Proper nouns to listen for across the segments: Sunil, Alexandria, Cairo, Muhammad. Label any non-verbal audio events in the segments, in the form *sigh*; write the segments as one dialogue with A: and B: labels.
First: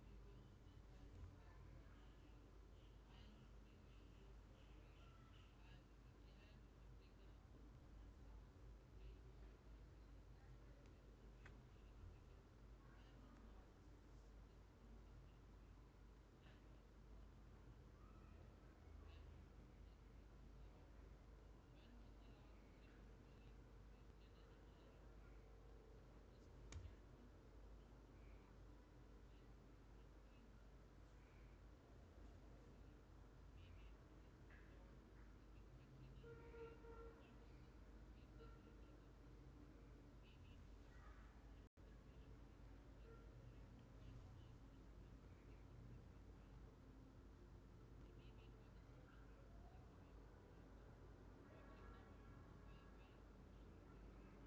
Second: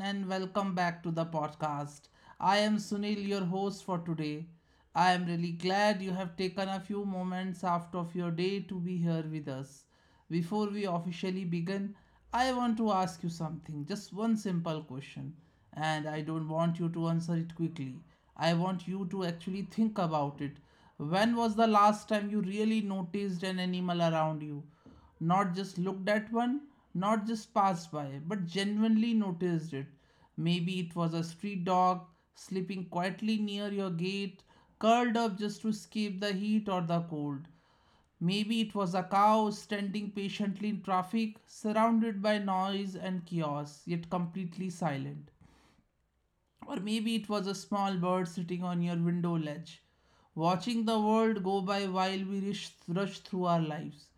A: and welcome back to the podcast. I am Sunil, your host for today. I am really glad you have taken a few moments out of your day to be here with us. Before we officially begin, I want to ask you something, just one simple question, and I don't want you to answer it quickly. I want you to actually think about it. When was the last time you really noticed an animal around you? Not just looked at one, not just passed by, but genuinely noticed it. Maybe it was a street dog sleeping quietly near your gate, curled up just to escape the heat or the cold. Maybe it was a cow standing patiently in traffic, surrounded by noise and chaos, yet completely silent. Or maybe it was a small bird sitting on your window ledge, watching the world go by while we rush through our lives.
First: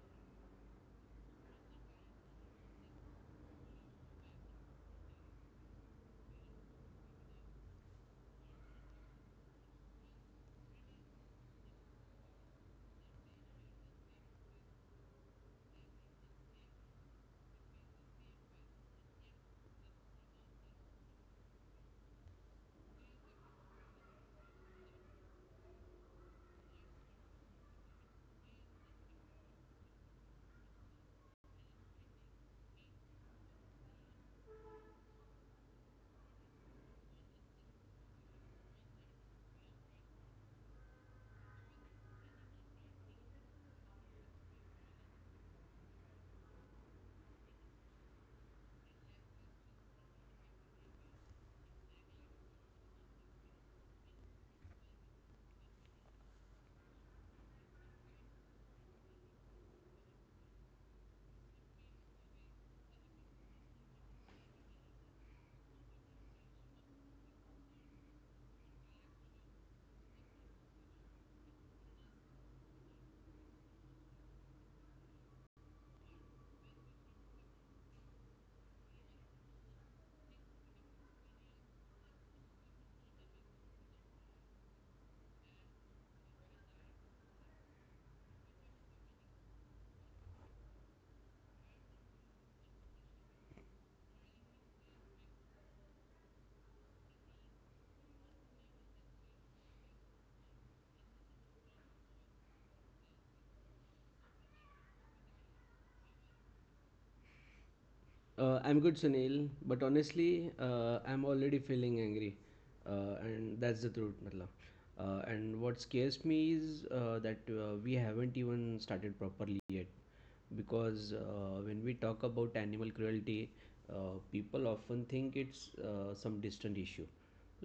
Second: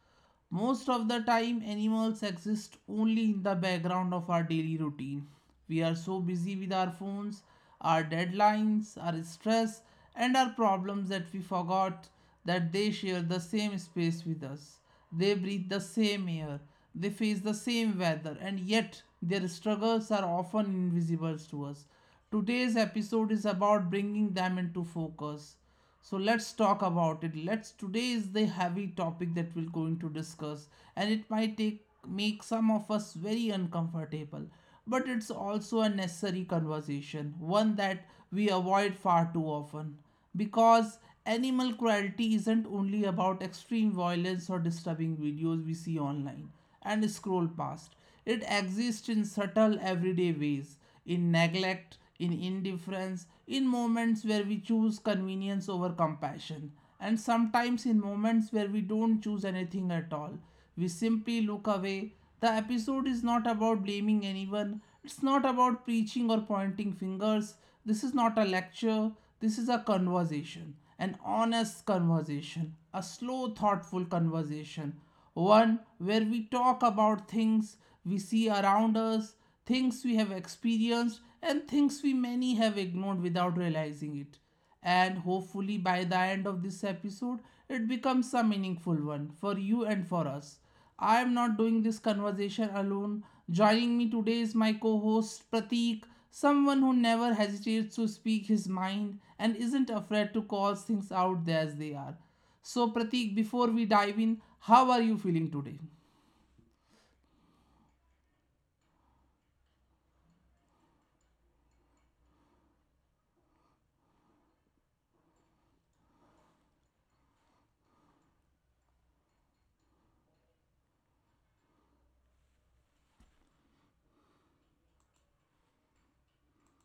A: Most of the time, animals exist only in the background of our daily routine. We are so busy with our phones, our deadlines, our stress, and our problems that we forgot that they share the same space with us. They breathe the same air, they face the same weather, and yet their struggles are often invisible to us. Today's episode is about bringing them into focus. So let's talk about it. Let's Today is the heavy topic that we're going to discuss and it might take make some of us very uncomfortable, but it's also a necessary conversation, one that we avoid far too often because animal cruelty isn't only about extreme violence or disturbing videos we see online and scroll past. It exists in subtle everyday ways in neglect, in indifference, in moments where we choose convenience over compassion, and sometimes in moments where we don't choose anything at all. We simply look away. The episode is not about blaming anyone, it's not about preaching or pointing fingers. This is not a lecture, this is a conversation, an honest conversation, a slow, thoughtful conversation one where we talk about things we see around us, things we have experienced, and things we many have ignored without realizing it. And hopefully, by the end of this episode, it becomes a meaningful one for you and for us. I am not doing this conversation alone. Joining me today is my co host Pratik, someone who never hesitates to speak his mind and isn't afraid to call things out as they are. So, Pratik, before we dive in, how are you feeling today?
B: I'm good, Sunil, but honestly, I'm already feeling angry, and that's the truth, matlab. And what scares me is that we haven't even started properly because when we talk about animal cruelty, people often think it's some distant issue,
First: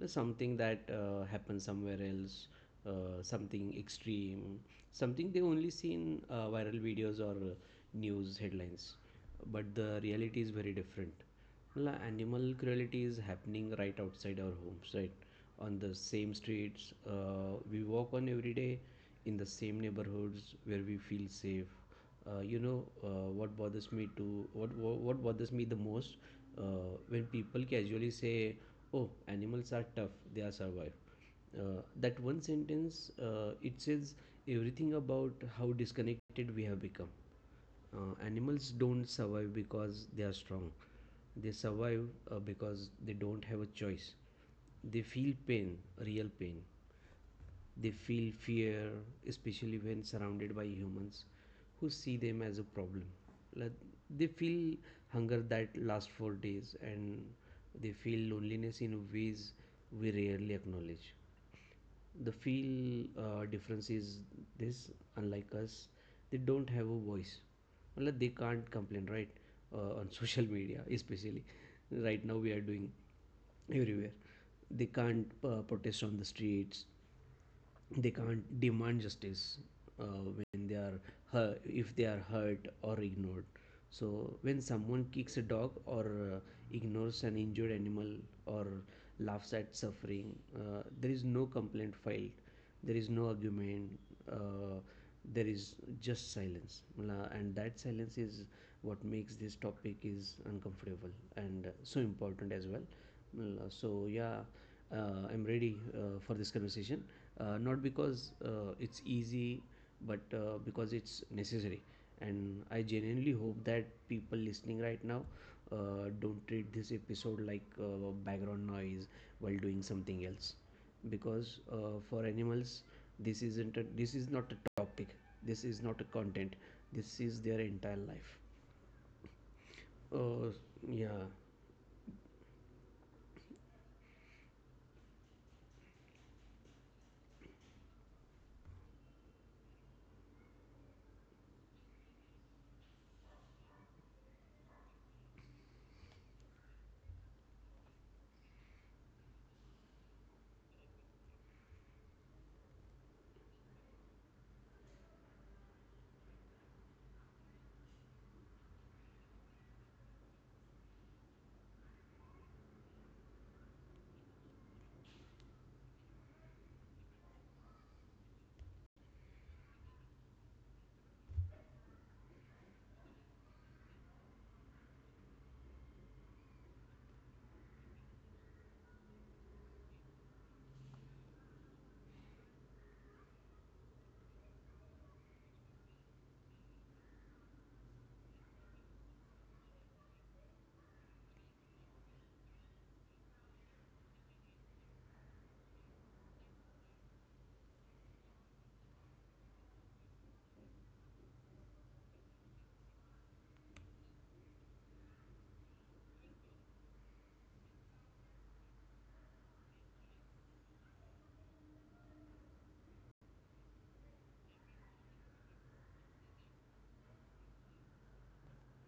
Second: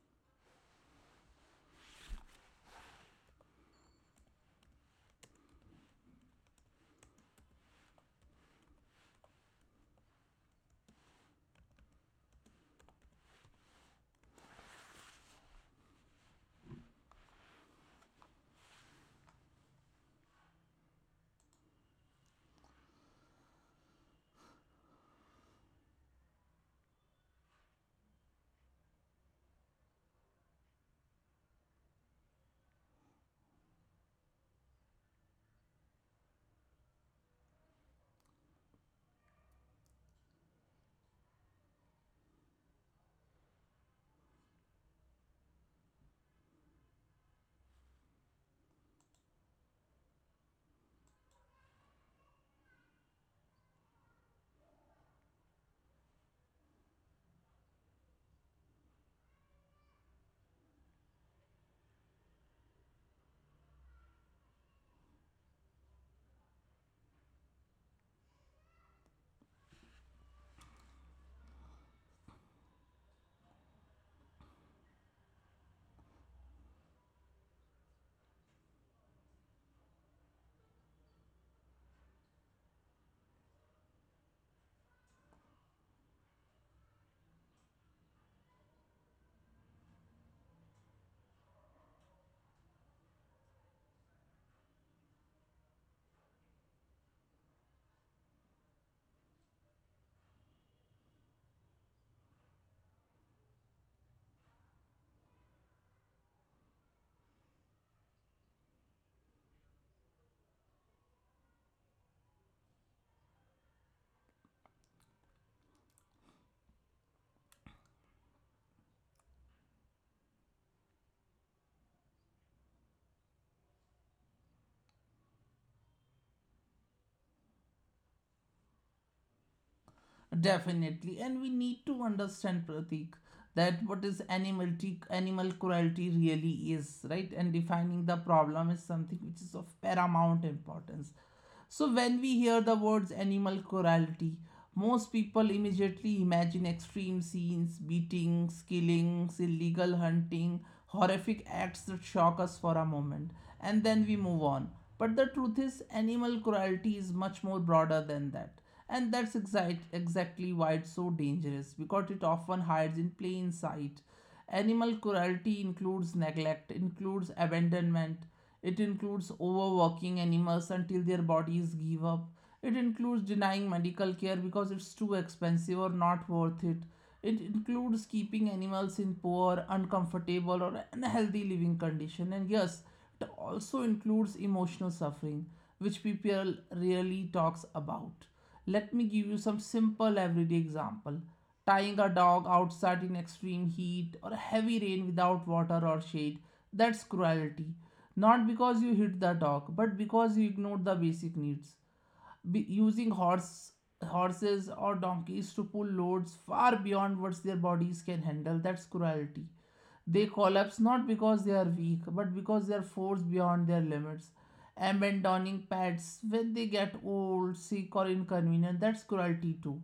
B: something that happens somewhere else, something extreme, something they only see in viral videos or news headlines. But the reality is very different. Animal cruelty is happening right outside our homes, right? On the same streets we walk on every day, in the same neighborhoods where we feel safe. Uh, you know what bothers me to what bothers me the most when people casually say, oh, animals are tough, they are survive. That one sentence, it says everything about how disconnected we have become. Animals don't survive because they are strong, they survive because they don't have a choice. They feel pain, real pain. They feel fear, especially when surrounded by humans who see them as a problem. Like, they feel hunger that lasts for days, and they feel loneliness in ways we rarely acknowledge. The feel uh, difference is this: unlike us, they don't have a voice. Unless they can't complain, right? On social media *laughs* especially, right now we are doing everywhere. They can't protest on the streets, they can't demand justice when they are hurt, if they are hurt or ignored. So when someone kicks a dog or uh, ignores an injured animal or laughs at suffering, there is no complaint filed, there is no argument, uh, there is just silence. And that silence is what makes this topic is uncomfortable and so important as well. So yeah, I'm ready for this conversation, not because it's easy, but because it's necessary. And I genuinely hope that people listening right now don't treat this episode like background noise while doing something else, because for animals, this is not a topic, this is not a content, this is their entire life.
A: Definitely.
B: uh,
A: And we need to
B: yeah.
A: understand, Pratik, that what is animality, animal cruelty really is, right? And defining the problem is something which is of paramount importance. So when we hear the words animal cruelty, most people immediately imagine extreme scenes, beatings, killings, illegal hunting, horrific acts that shock us for a moment, and then we move on. But the truth is, animal cruelty is much more broader than that. And that's exactly why it's so dangerous because it often hides in plain sight. Animal cruelty includes neglect, includes abandonment, it includes overworking animals until their bodies give up, it includes denying medical care because it's too expensive or not worth it. It includes keeping animals in poor, uncomfortable, or unhealthy living condition. And yes, it also includes emotional suffering, which people rarely talks about. Let me give you some simple everyday example. Tying a dog outside in extreme heat or heavy rain without water or shade, that's cruelty. Not because you hit the dog, but because you ignored the basic needs. Using horses or donkeys to pull loads far beyond what their bodies can handle, that's cruelty. They collapse not because they are weak, but because they are forced beyond their limits. Abandoning pets when they get old, sick, or inconvenient, that's cruelty too,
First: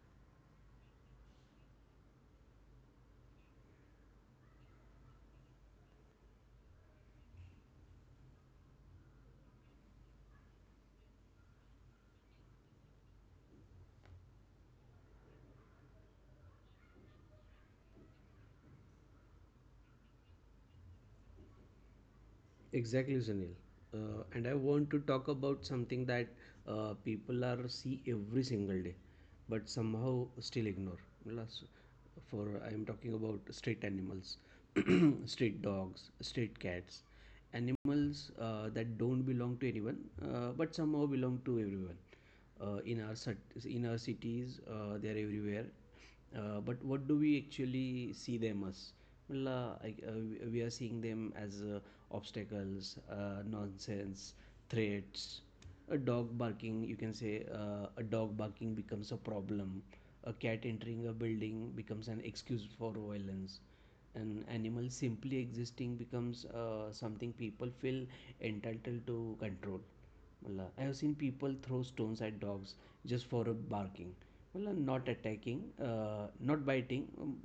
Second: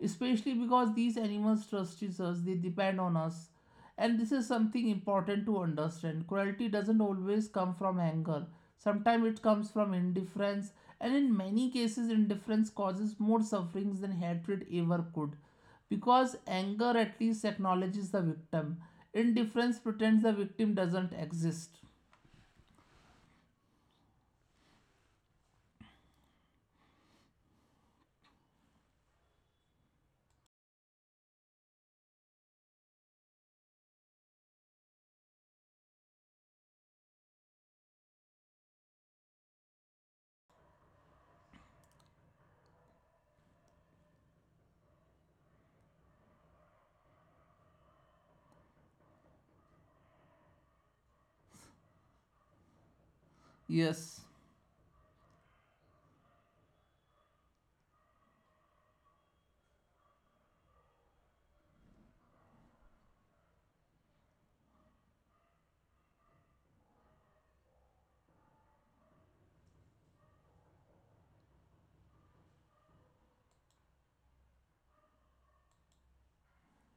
A: especially because these animals trust us, they depend on us. And this is something important to understand: cruelty doesn't always come from anger, sometimes it comes from indifference. And in many cases indifference causes more sufferings than hatred ever could, because anger at least acknowledges the victim; indifference pretends the victim doesn't exist.
B: Exactly, Sunil. And I want to talk about something that people are see every single day, but somehow still ignore. Plus, for I am talking about street animals, *clears throat* street dogs, street cats, animals that don't belong to anyone, but somehow belong to everyone. In our cities, they are everywhere, but what do we actually see them as? Well, we are seeing them as obstacles, nonsense,
A: Yes.
B: threats. A dog barking, you can say, a dog barking becomes a problem. A cat entering a building becomes an excuse for violence. An animal simply existing becomes something people feel entitled to control. Well, I have seen people throw stones at dogs just for barking. Well, not attacking, not biting,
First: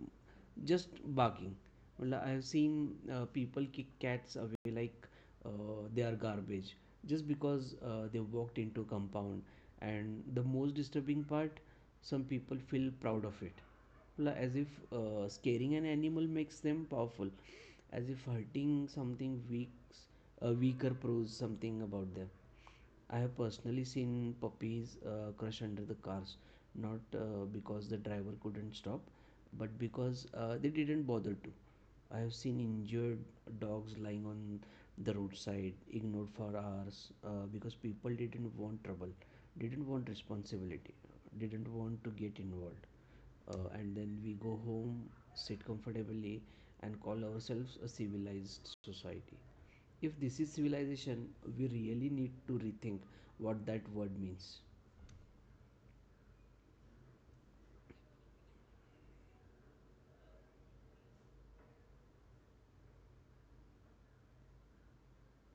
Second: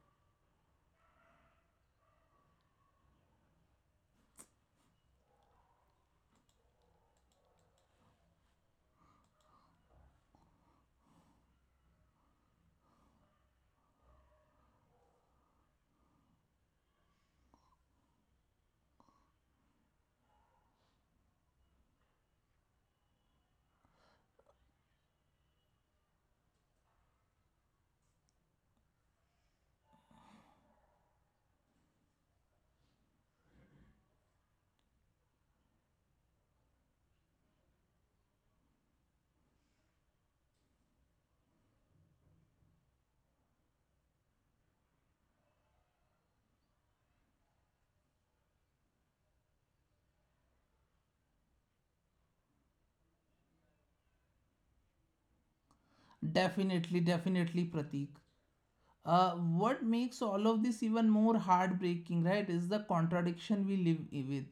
B: just barking. Well, I have seen people kick cats away like they are garbage just because they walked into compound. And the most disturbing part, some people feel proud of it, as if scaring an animal makes them powerful, as if hurting something weaks weaker proves something about them. I have personally seen puppies crush under the cars, not because the driver couldn't stop, but because they didn't bother to. I have seen injured dogs lying on the roadside, ignored for hours because people didn't want trouble, didn't want responsibility, didn't want to get involved. And then we go home, sit comfortably, and call ourselves a civilized society. If this is civilization, we really need to rethink what that word means.
A: Definitely, definitely, Pratik. What makes all of this even more heartbreaking, right, is the contradiction we with.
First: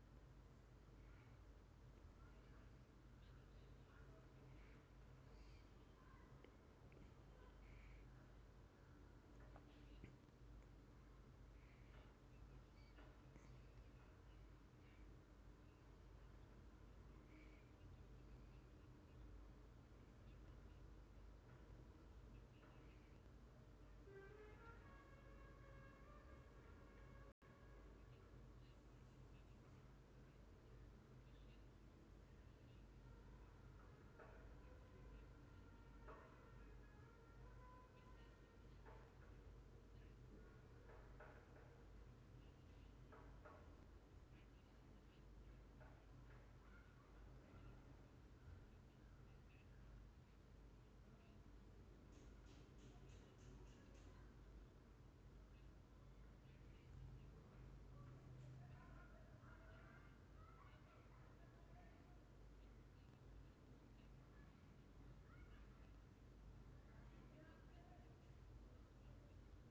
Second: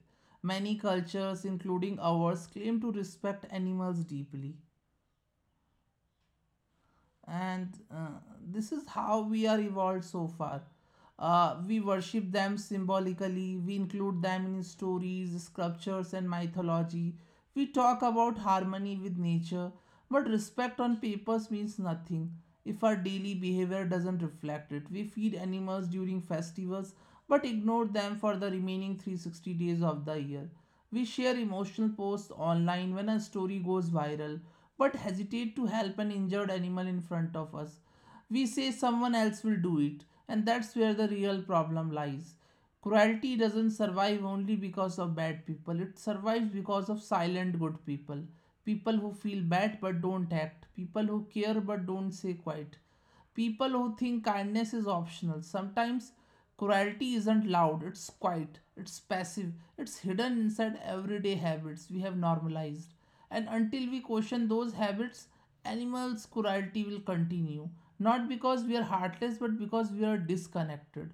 A: Many cultures, including ours, claim to respect animals deeply, and this is how we are evolved so far. We worship them symbolically, we include them in stories, sculptures and mythology. We talk about harmony with nature, but respect on papers means nothing if our daily behavior doesn't reflect it. We feed animals during festivals but ignore them for the remaining 360 days of the year. We share emotional posts online when a story goes viral, but hesitate to help an injured animal in front of us. We say someone else will do it, and that's where the real problem lies. Cruelty doesn't survive only because of bad people, it survives because of silent good people. People who feel bad but don't act, people who care but don't say quiet, people who think kindness is optional sometimes. Cruelty isn't loud, it's quiet, it's passive, it's hidden inside everyday habits we have normalized. And until we question those habits, animals' cruelty will continue. Not because we are heartless, but because we are disconnected.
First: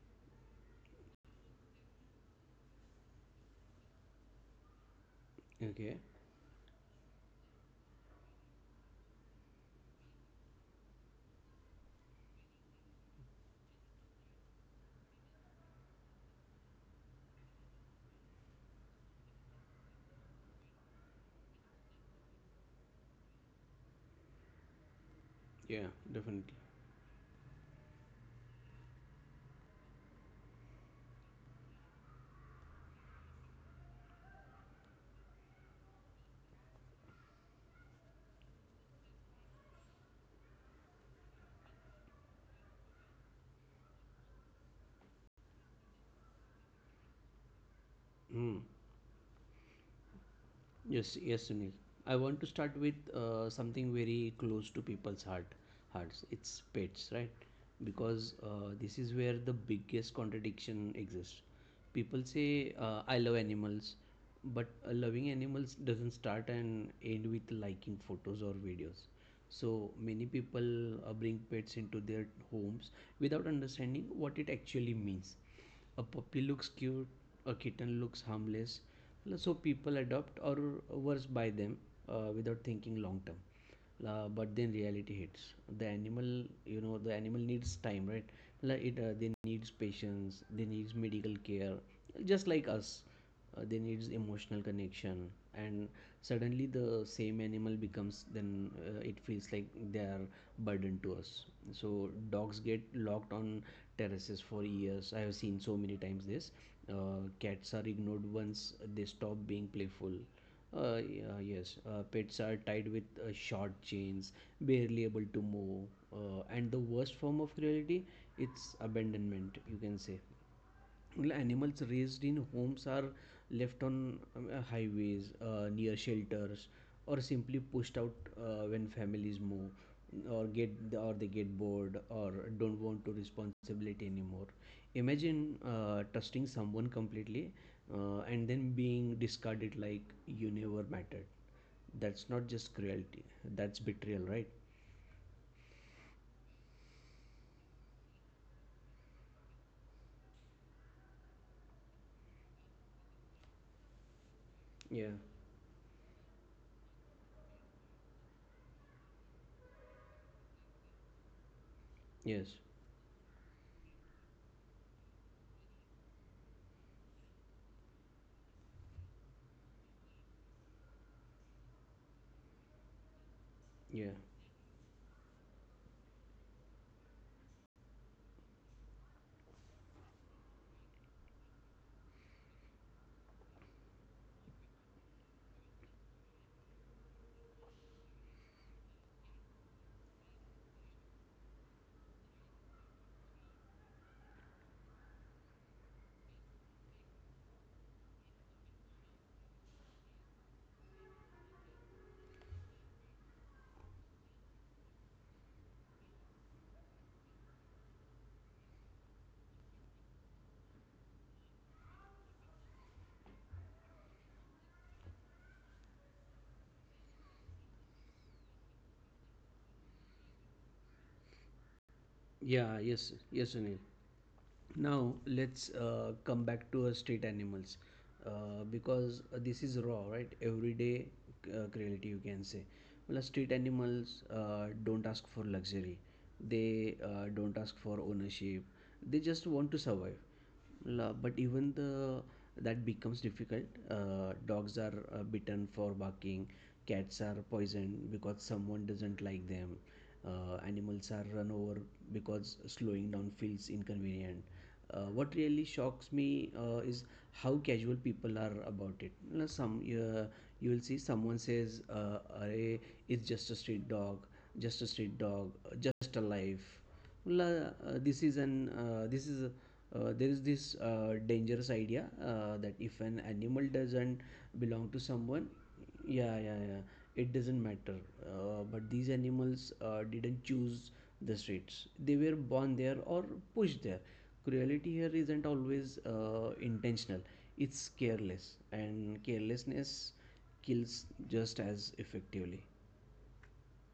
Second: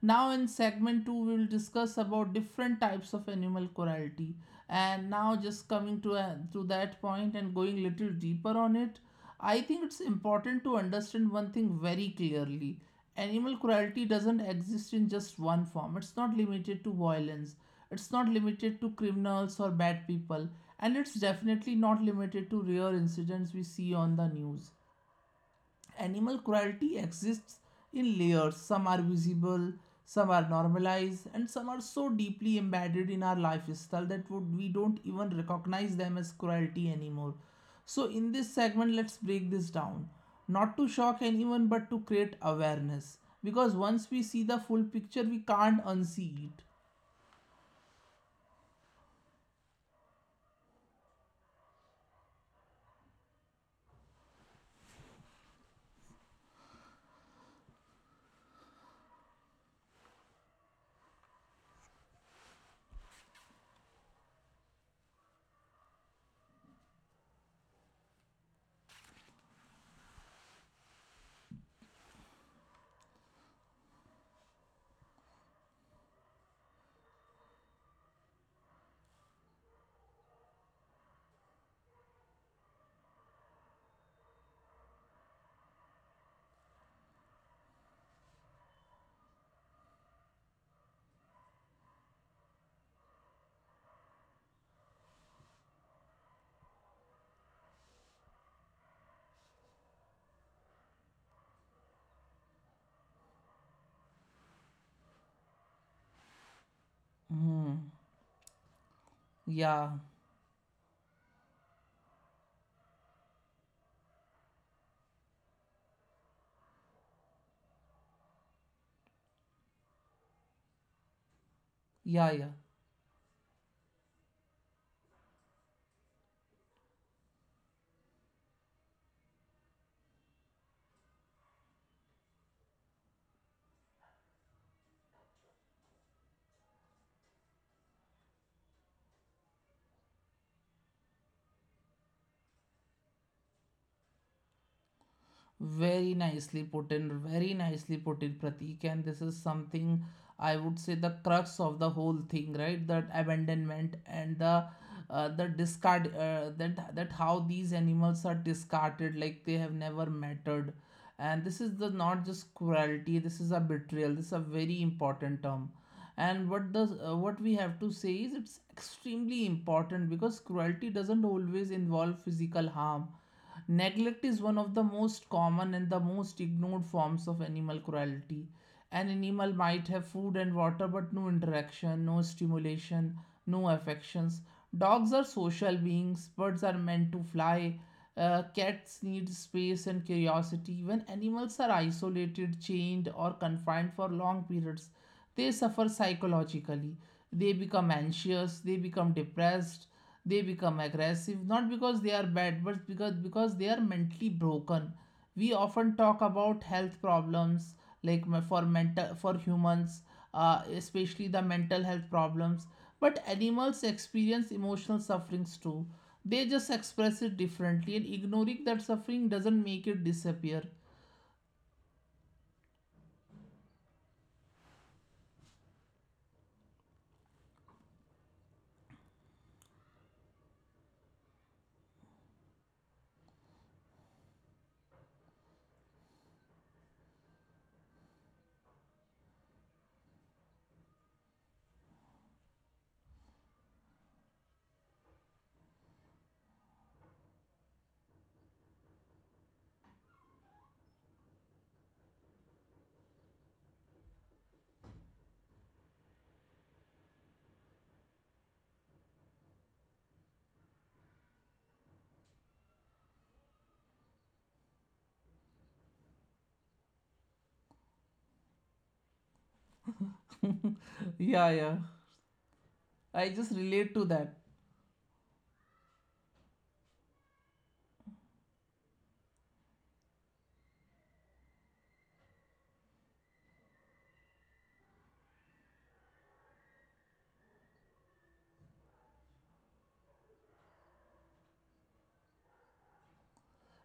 A: Now in segment 2 we will discuss about different types of animal cruelty. And now just
B: Okay.
A: coming to a, to that point and going little deeper on it, I think it's important to understand one thing very clearly: animal cruelty doesn't exist in just one form, it's not limited to violence, it's not limited to criminals or bad people, and it's definitely not limited to rare incidents we see on the news.
B: Yeah,
A: Animal
B: definitely.
A: cruelty exists in layers. Some are visible, some are normalized, and some are so deeply embedded in our lifestyle that we don't even recognize them as cruelty anymore. So, in this segment, let's break this down. Not to shock anyone, but to create awareness. Because once we see the full picture, we can't unsee it.
B: Hmm. Yes, yes, Sunil. I want to start with something very close to hearts. It's pets, right? Because this is where the biggest contradiction exists. People say, "I love animals," but loving animals doesn't start and end with liking photos or videos. So many people bring pets into their homes without understanding what it actually means. A puppy looks cute, a kitten looks harmless. Well, so people adopt or worse buy them without thinking long term. La But then reality hits. The animal, you know, the animal needs time, right? Like it uh, they needs patience, they needs medical care, just like us. They needs emotional connection. And suddenly the same animal becomes then it feels like they are burden to us. So dogs get locked on terraces for years, I have seen so many times this. Cats are
A: Hmm.
B: ignored once they stop being
A: Yeah.
B: playful. Yeah, yes, pets are tied with short chains, barely able to move, and the worst form of cruelty, it's abandonment, you can say. Well, animals raised in
A: Yeah, yeah.
B: homes are left on highways, near shelters, or simply pushed out when families move, or get or they get bored or don't want to responsibility anymore. Imagine trusting someone completely and then being discarded like you never mattered. That's not just cruelty. That's betrayal, right?
A: Very nicely put in, very nicely put in, Pratik. And this is something I would say the crux of the whole thing, right? That abandonment and
B: Yeah.
A: the discard that how these animals are discarded like they have never mattered. And this is the not
B: Yes.
A: just cruelty, this is a betrayal, this is a very important term. And what does what we have to say is it's extremely important because cruelty doesn't always involve physical harm.
B: Yeah.
A: Neglect is one of the most common and the most ignored forms of animal cruelty. An animal might have food and water but no interaction, no stimulation, no affections. Dogs are social beings, birds are meant to fly, cats need space and curiosity. When animals are isolated, chained, or confined for long periods, they suffer psychologically. They become anxious, they become depressed, they become aggressive, not because they are bad, but because they are mentally broken. We often talk about health problems like for mental for humans, especially the mental health problems. But animals experience emotional sufferings too, they just express it differently, and ignoring that suffering doesn't make it disappear.
B: Yeah. Yes. Yes, Sunil. Now let's come back to street animals because this is raw, right? Everyday cruelty, you can say. Well, street animals don't ask for luxury. They don't ask for ownership. They just want to survive. But even the that becomes difficult. Dogs are bitten for barking, cats are poisoned because someone doesn't like them. Animals are run over because slowing down feels inconvenient. What really shocks me is how casual people are about it. You know, some you will see someone says, "Arey, it's just a street dog, just a street dog, just a life." Well, this is there is this
A: *laughs* Yeah,
B: dangerous
A: yeah.
B: idea that if an
A: I just
B: animal
A: relate to
B: doesn't
A: that.
B: belong to someone, yeah, yeah, yeah, it doesn't matter. But these animals didn't choose the streets, they were born there or pushed there. Cruelty here isn't always intentional, it's careless, and carelessness kills just as effectively.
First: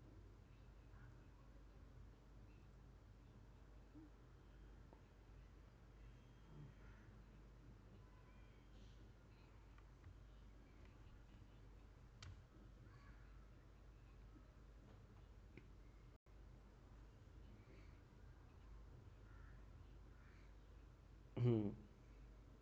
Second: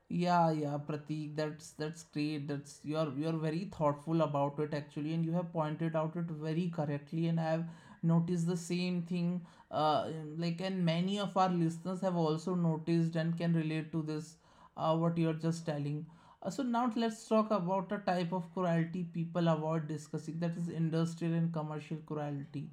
A: Yeah, yeah, Pratik, that's great. That's you're very thoughtful about it actually, and you have pointed out it very correctly. And I've noticed the same thing. Uh, like, and many of our listeners have also noticed and can relate to this. What you're just telling. So now let's talk about the type of cruelty people avoid discussing. That is industrial and
B: Hmm.
A: commercial cruelty.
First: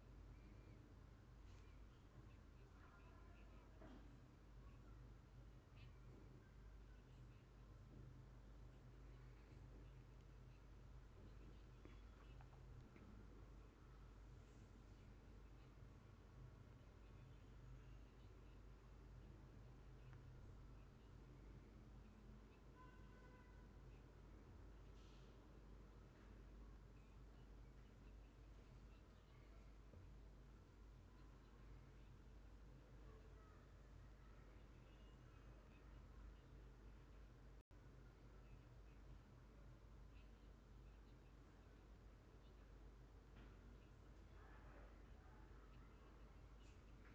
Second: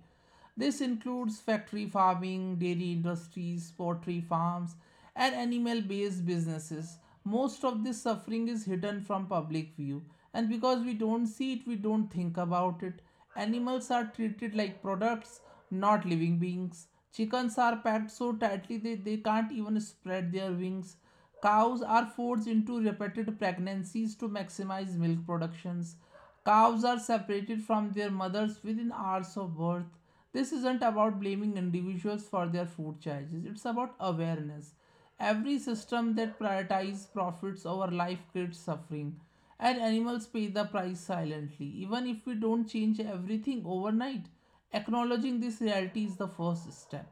A: This includes factory farming, dairy industries, poultry farms, and animal based businesses. Most of this suffering is hidden from public view, and because we don't see it, we don't think about it. Animals are treated like products, not living beings. Chickens are packed so tightly they can't even spread their wings. Cows are forced into repeated pregnancies to maximize milk productions. Cows are separated from their mothers within hours of birth. This isn't about blaming individuals for their food choices. It's about awareness. Every system that prioritizes profits over life creates suffering, and animals pay the price silently. Even if we don't change everything overnight, acknowledging this reality is the first step.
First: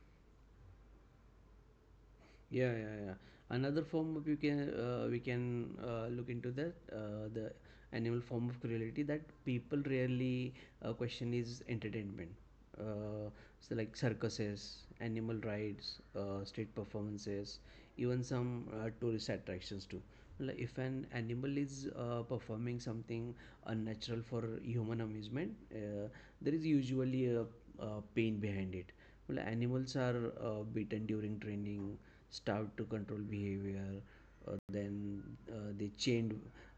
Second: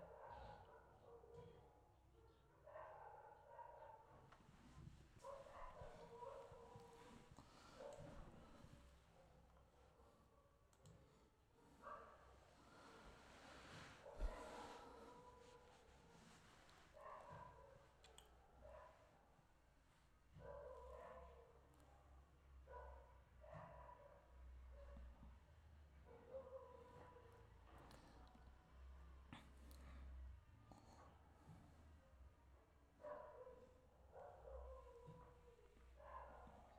B: Yeah, yeah, yeah. Another form of, you can we can look into that, the animal form of cruelty that people rarely question is entertainment. Uh, so like circuses, animal rides, street performances, even some tourist attractions too. Like if an animal is performing something unnatural for human amusement, there is usually a pain behind it. Well, animals are beaten during training, starved to control behavior, then they change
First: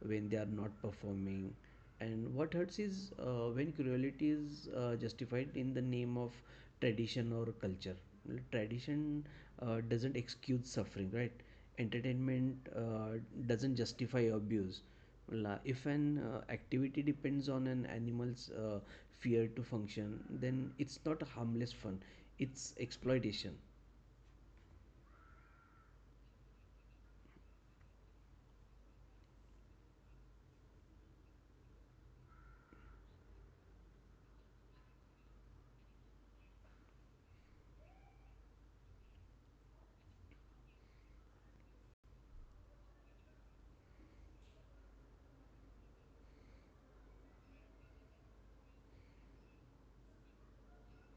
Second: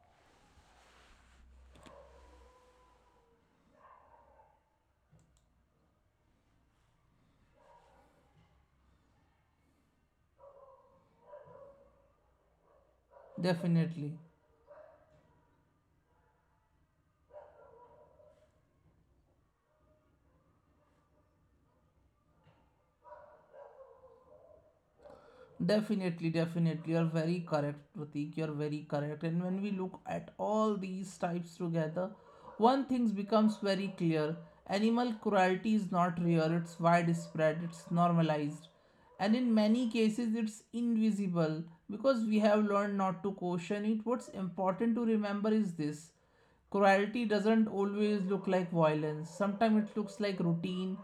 B: when they are not performing. And what hurts is when cruelty is justified in the name of tradition or culture. Well, tradition doesn't excuse suffering, right? Entertainment doesn't
A: Definitely.
B: justify abuse. If an activity depends on an animal's fear to function, then it's not harmless fun, it's exploitation.
A: Definitely, definitely. You're very correct, Pratik. You're very correct. And when we look at all these types together, one thing becomes very clear: animal cruelty is not rare, it's widespread, it's normalized. And in many cases, it's invisible because we have learned not to caution it. What's important to remember is this: cruelty doesn't always look like violence. Sometimes it looks like routine,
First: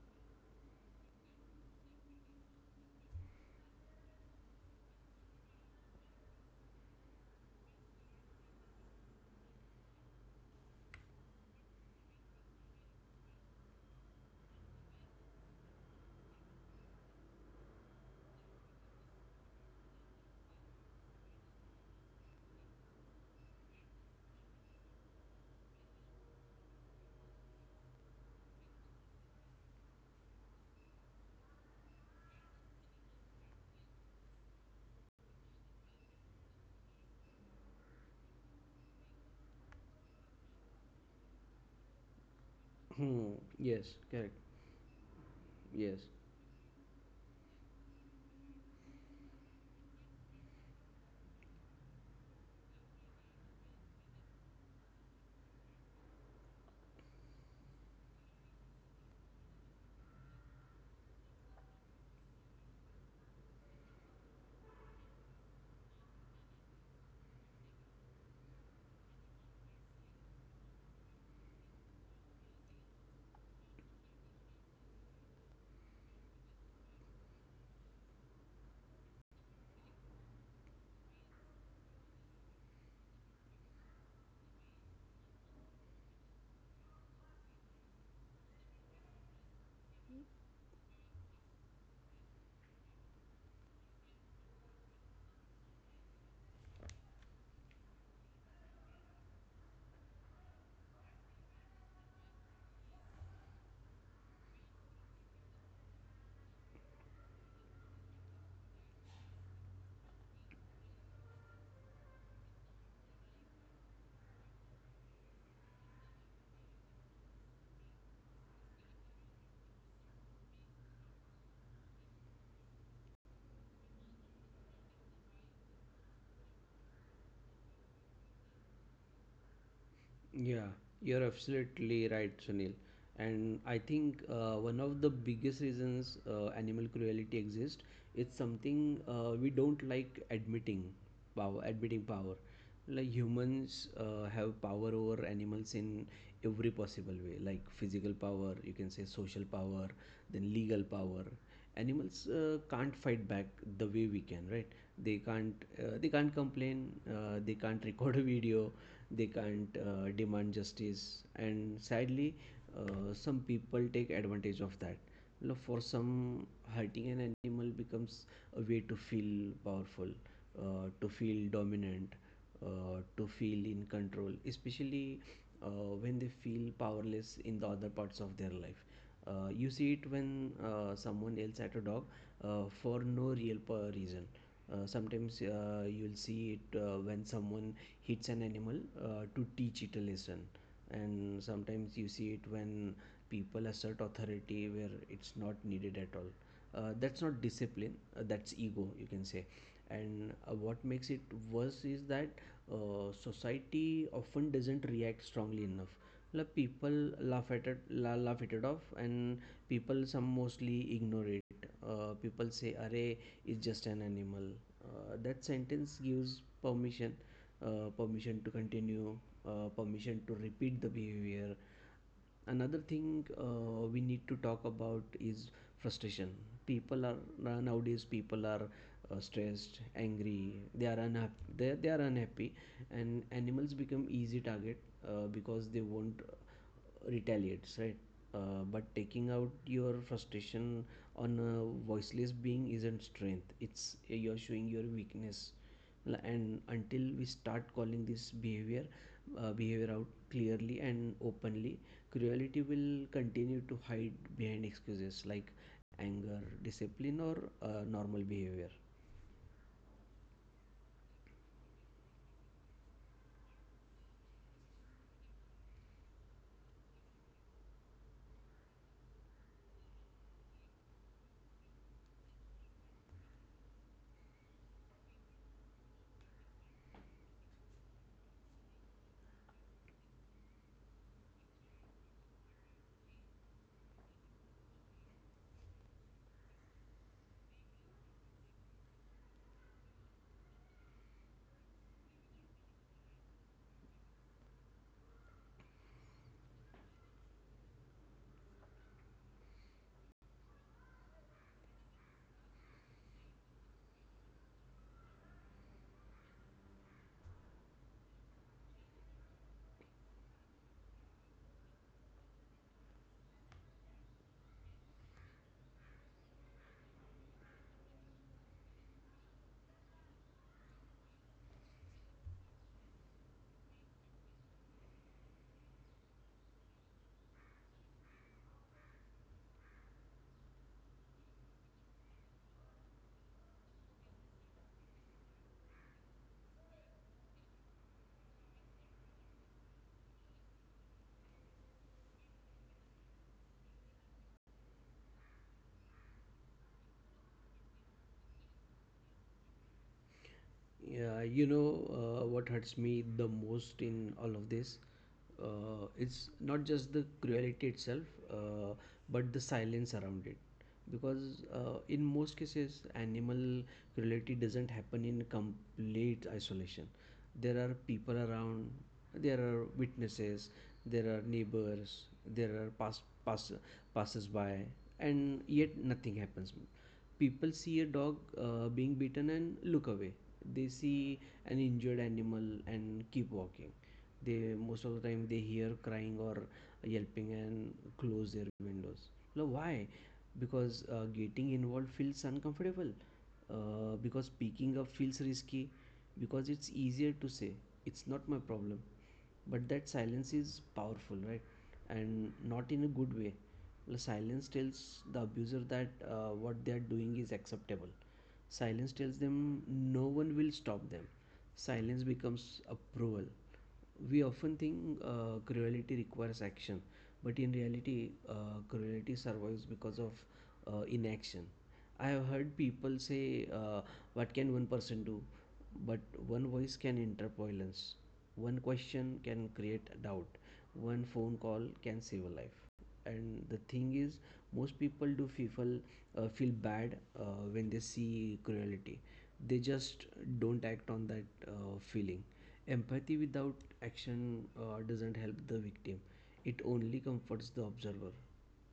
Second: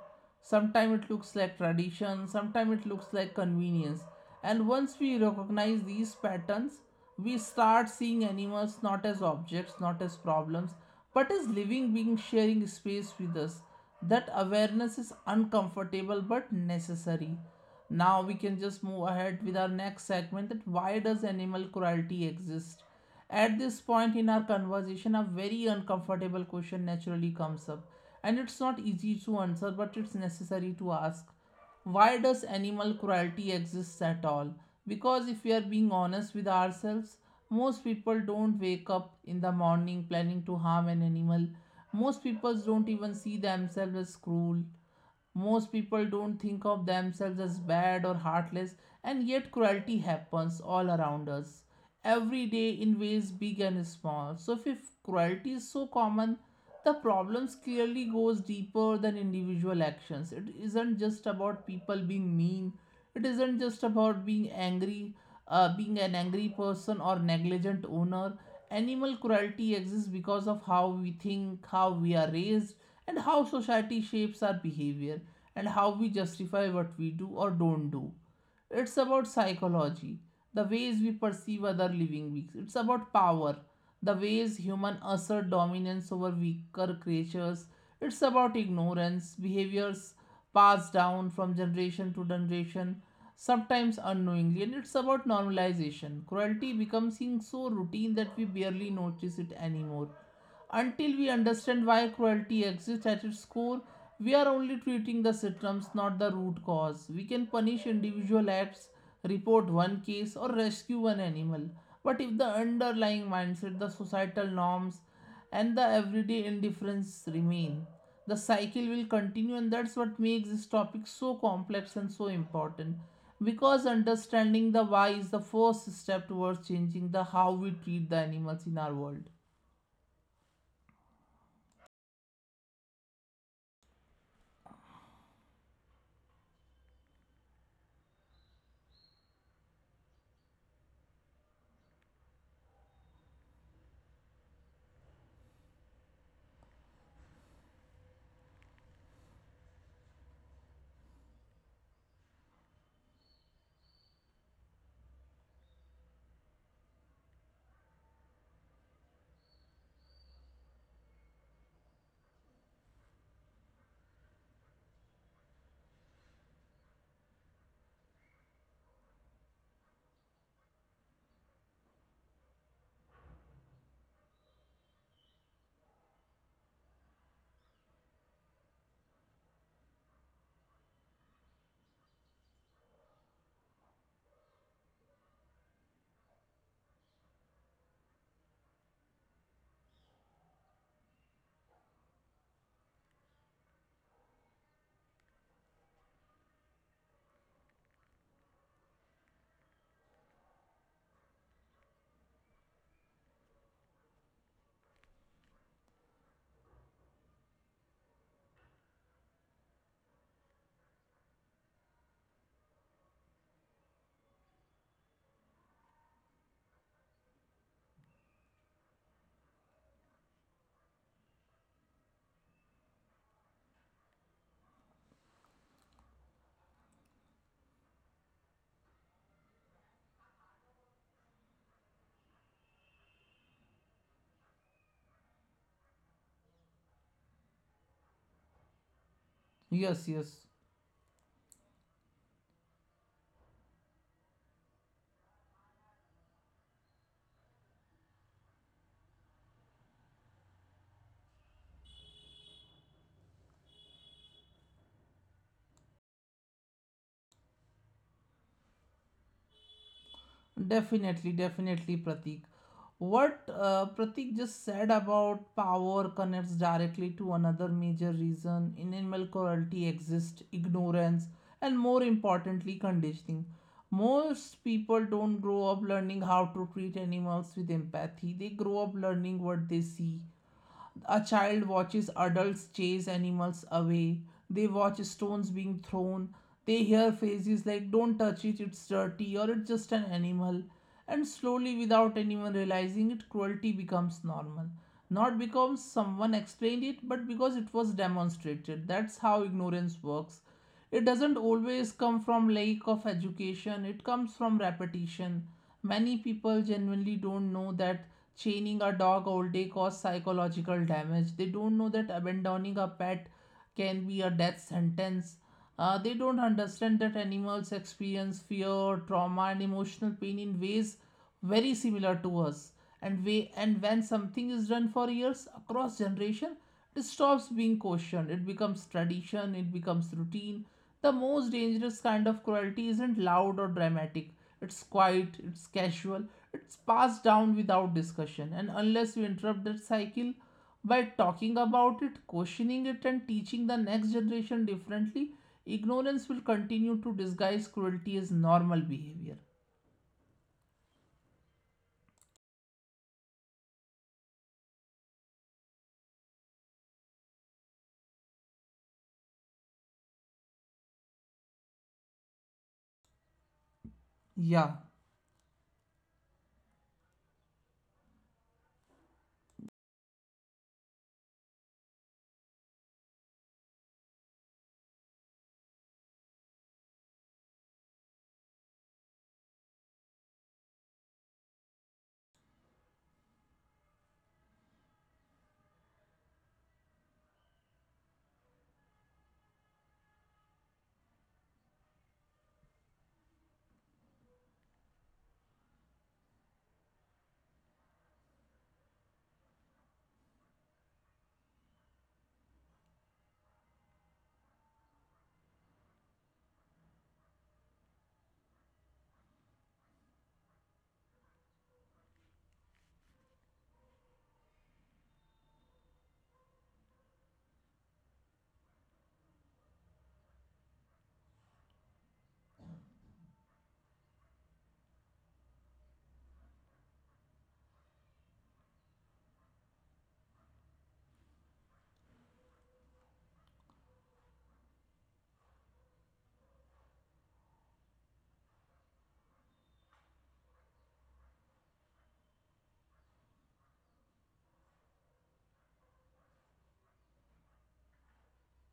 A: sometimes it looks like tradition, sometimes it looks like convenience. And once we recognize these patterns, we start seeing animals not as objects, not as problems, but as living beings sharing space with us. That awareness is uncomfortable but necessary. Now we can just move ahead with our next segment, that why does animal cruelty exist? At this point in our conversation, a very uncomfortable question naturally comes up, and it's not easy to answer, but it's necessary to ask. Why does animal cruelty exist at all? Because if we are being honest with ourselves, most people don't wake up in the morning planning to harm an animal. Most people don't even
B: Hmm.
A: see
B: Yes,
A: themselves as
B: correct.
A: cruel. Most
B: Yes.
A: people don't think of themselves as bad or heartless, and yet cruelty happens all around us every day in ways big and small. So, if cruelty is so common, the problems clearly goes deeper than individual actions. It isn't just about people being mean. It isn't just about being angry, being an angry person or negligent owner. Animal cruelty exists because of how we think, how we are raised, and how society shapes our behavior and how we justify what we do or don't do. It's about psychology, the ways we perceive other living beings. It's about power, the ways humans assert dominance over weaker creatures. It's about ignorance, behaviors passed down from generation to generation, sometimes unknowingly. And it's about normalization. Cruelty becomes so routine that we barely notice it anymore. Until we understand why cruelty exists at its core, we are only treating the symptoms, not the root cause. We can punish individual acts, report one case, or rescue one animal. But if the underlying mindset, the societal norms, and the everyday indifference remain, the cycle will continue, and that's what makes this topic so complex and so important. Because understanding the why is the first step towards changing the how we treat the animals in our world.
B: Yeah, you're absolutely right, Sunil. And I think one of the biggest reasons animal cruelty exists, it's something we don't like admitting: power, admitting power. Like humans have power over animals in every possible way, like physical power, you can say, social power, then legal power. Animals can't fight back the way we can, right? They can't they can't complain, they can't *laughs* record a video, they can't demand justice. And sadly, some people take advantage of that. You know, for some, hurting an animal becomes a way to feel powerful, to feel dominant, to feel in control, especially when they feel powerless in the other parts of their life. You see it when someone else at a dog for no real reason. Sometimes you'll see it when someone hits an animal to teach it a lesson, and sometimes you see it when people assert authority where it's not needed at all. That's not discipline, that's ego, you can say. And what makes it worse is that society often doesn't react strongly enough. Like people laugh at it, laugh at it off, and people some mostly ignore it. People say, "array is just an animal." That sentence gives permission, permission to continue, permission to repeat the behavior. Another thing we need to talk about is frustration. People are Nowadays people are stressed, angry, they are unhappy, they are unhappy, and animals become easy target, because they won't retaliate, right? But taking out
A: Yes,
B: your
A: yes.
B: frustration on a voiceless being isn't strength, it's you're showing your weakness. And until we start calling this behavior out clearly and openly, cruelty will continue to hide behind excuses like anger, discipline, or normal behavior.
A: Definitely, definitely, Pratik. What Pratik just said about power connects directly to another major reason in animal cruelty exists, ignorance and, more importantly, conditioning. Most people don't grow up learning how to treat animals with empathy, they grow up learning what they see. A child watches adults chase animals away. They watch stones being thrown. They hear phrases like, don't touch it, it's dirty, or it's just an animal. And slowly, without anyone realizing it, cruelty becomes normal. Not because someone explained it, but because it was demonstrated. That's how ignorance works. It doesn't always come from lack of education, it comes from repetition. Many people genuinely don't know that chaining a dog all day causes psychological damage. They don't know that abandoning a pet can be a death sentence. They don't understand that animals experience fear, trauma, and emotional pain in ways very similar to us. And when something is done for years across generation, it stops being questioned, it becomes tradition, it becomes routine. The most dangerous kind of cruelty isn't loud or dramatic, it's quiet, it's casual, it's passed down without discussion. And unless you interrupt that cycle by talking about it, questioning it, and teaching the next generation differently, ignorance will continue to disguise cruelty as normal behavior.
B: Yeah, what hurts me the most in all of this? It's not just the cruelty itself, uh, but the silence around it. Because in most cases, animal cruelty doesn't
A: Yeah,
B: happen in complete isolation. There are people around, there are witnesses, there are neighbors, there are passers by, and yet nothing happens. People see a dog being bitten and look away, they see an injured animal and keep walking, they most of the time they hear crying or yelping and close their windows. Now why? Because getting involved feels uncomfortable, because picking up feels risky, because it's easier to say it's not my problem. But that silence is powerful, right? And not in a good way. The silence tells the abuser that what they are doing is acceptable. Silence tells them no one will stop them. Silence becomes approval. We often think cruelty requires action, but in reality cruelty survives because of inaction. I have heard people say, uh, what can one person do? But one voice can interpolence, one question can create doubt, one phone call can save a life. And the thing is, most people do feel bad when they see cruelty, they just don't act on that feeling. Empathy without action doesn't help the victim, it only comforts the observer.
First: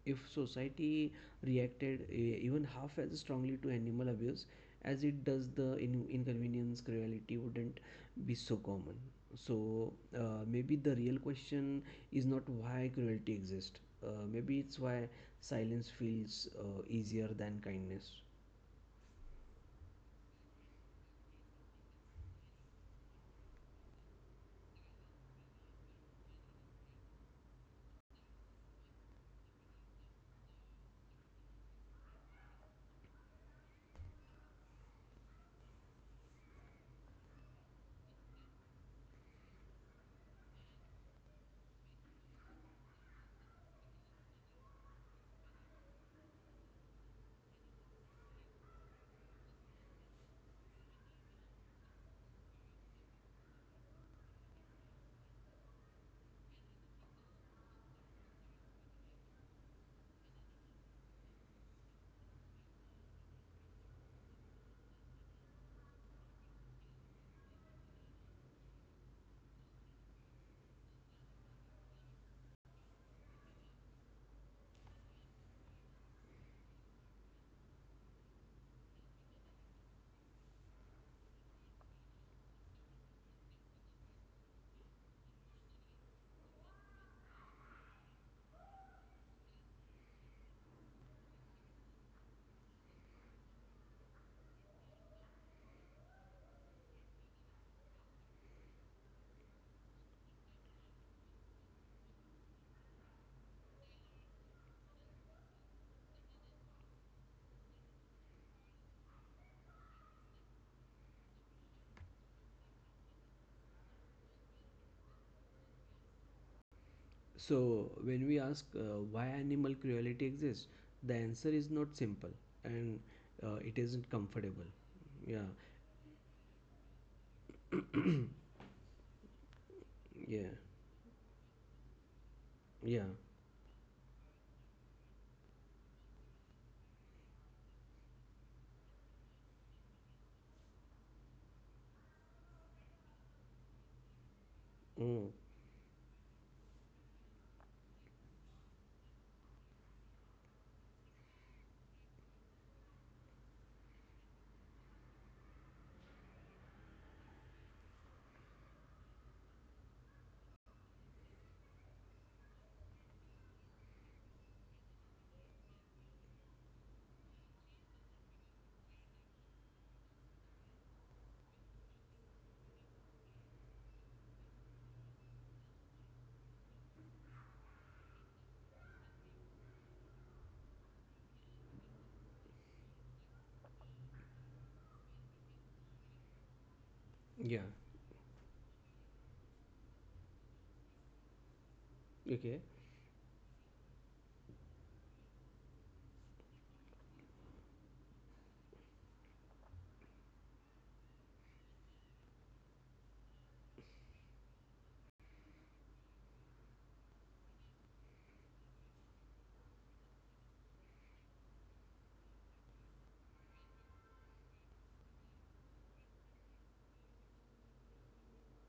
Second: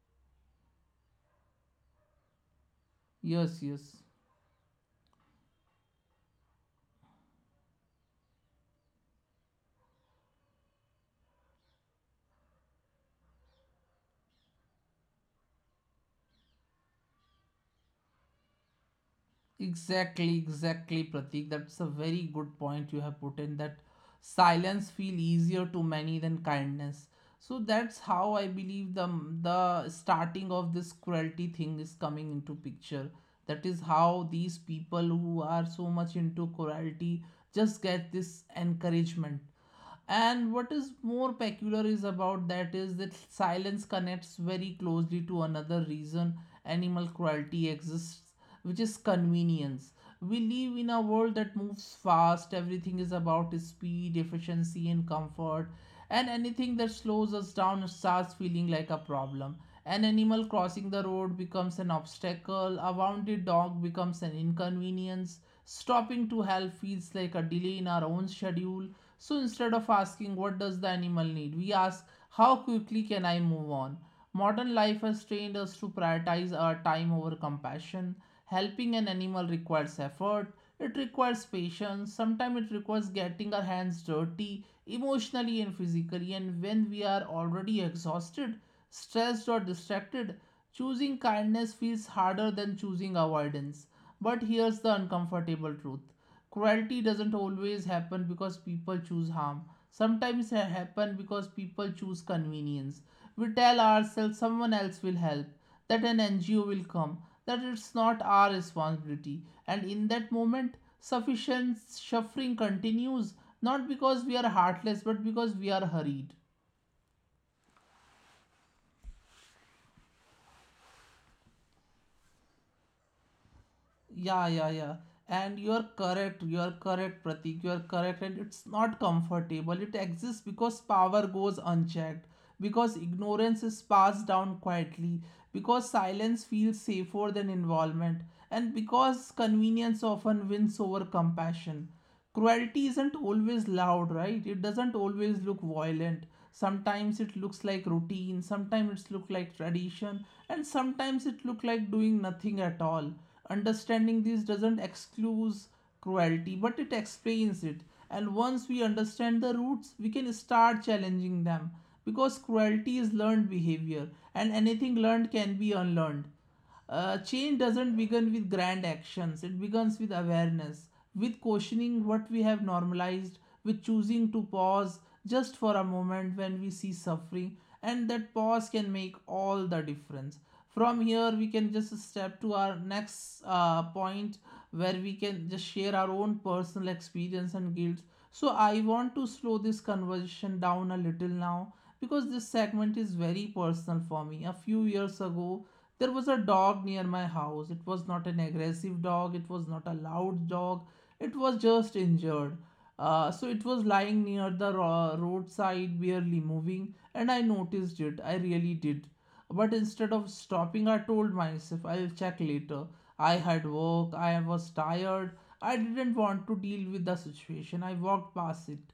B: If society reacted even half as strongly
A: yes,
B: to
A: yes.
B: animal abuse as it does, the inconvenience cruelty wouldn't be so common. So maybe the real question is not why cruelty exists. Maybe it's why silence feels easier than kindness.
A: Exactly, exactly, Pratik. That's a very good point you have put in, that silence feel easier to many than kindness. So that's how I believe the starting of this cruelty thing is coming into picture. That is how these people who are so much into cruelty just get this encouragement. And what is more peculiar is about that is that silence connects very closely to another reason animal cruelty exists, which is convenience. We live in a world that moves fast, everything is about speed, efficiency, and comfort, and anything that slows us down starts feeling like a problem. An animal crossing the road becomes an obstacle, a wounded dog becomes an inconvenience, stopping to help feels like a delay in our own schedule. So instead of asking what does the animal need, we ask how quickly can I move on? Modern life has trained us to prioritize our time over compassion. Helping an animal requires effort, it requires patience, sometimes it requires getting our hands dirty emotionally and physically. And when we are already exhausted, stressed, or distracted, choosing kindness feels harder than choosing avoidance. But here's the uncomfortable truth, cruelty doesn't always happen because people choose harm. Sometimes it happens because people choose convenience. We tell ourselves someone else will help, that an NGO will come, that it's not our responsibility. And in that moment, sufficient suffering continues, not because we are heartless but because we are hurried.
B: So when we ask why animal cruelty exists, the answer is not simple, and it isn't
A: Yeah, yeah,
B: comfortable.
A: yeah. And
B: Yeah.
A: you're correct, Pratik, you're correct. And
B: *clears throat*
A: it's not comfortable. It exists
B: Yeah.
A: because power goes unchecked, because
B: Yeah.
A: ignorance is passed down quietly, because silence feels safer than involvement, and because convenience often wins over compassion. Cruelty isn't always loud, right? It doesn't always
B: Oh.
A: look violent. Sometimes it looks like routine, sometimes it looks like tradition, and sometimes it looks like doing nothing at all. Understanding this doesn't exclude cruelty, but it explains it. And once we understand the roots, we can start challenging them, because cruelty is learned behavior and anything learned can be unlearned. Change doesn't begin with grand actions, it begins with awareness, with questioning what we have normalized, with choosing to pause just for a moment when we see suffering, and that pause can make all the difference. From here, we can just step to our next point where we can just share our own personal experience and
B: Yeah.
A: guilt. So, I want to slow this conversation down a little now because this
B: Okay.
A: segment is very personal for me. A few years ago, there was a dog near my house. It was not an aggressive dog, it was not a loud dog, it was just injured. So it was lying near the roadside, barely moving, and I noticed it. I really did. But instead of stopping, I told myself, I'll check later. I had work, I was tired, I didn't want to deal with the situation. I walked past it.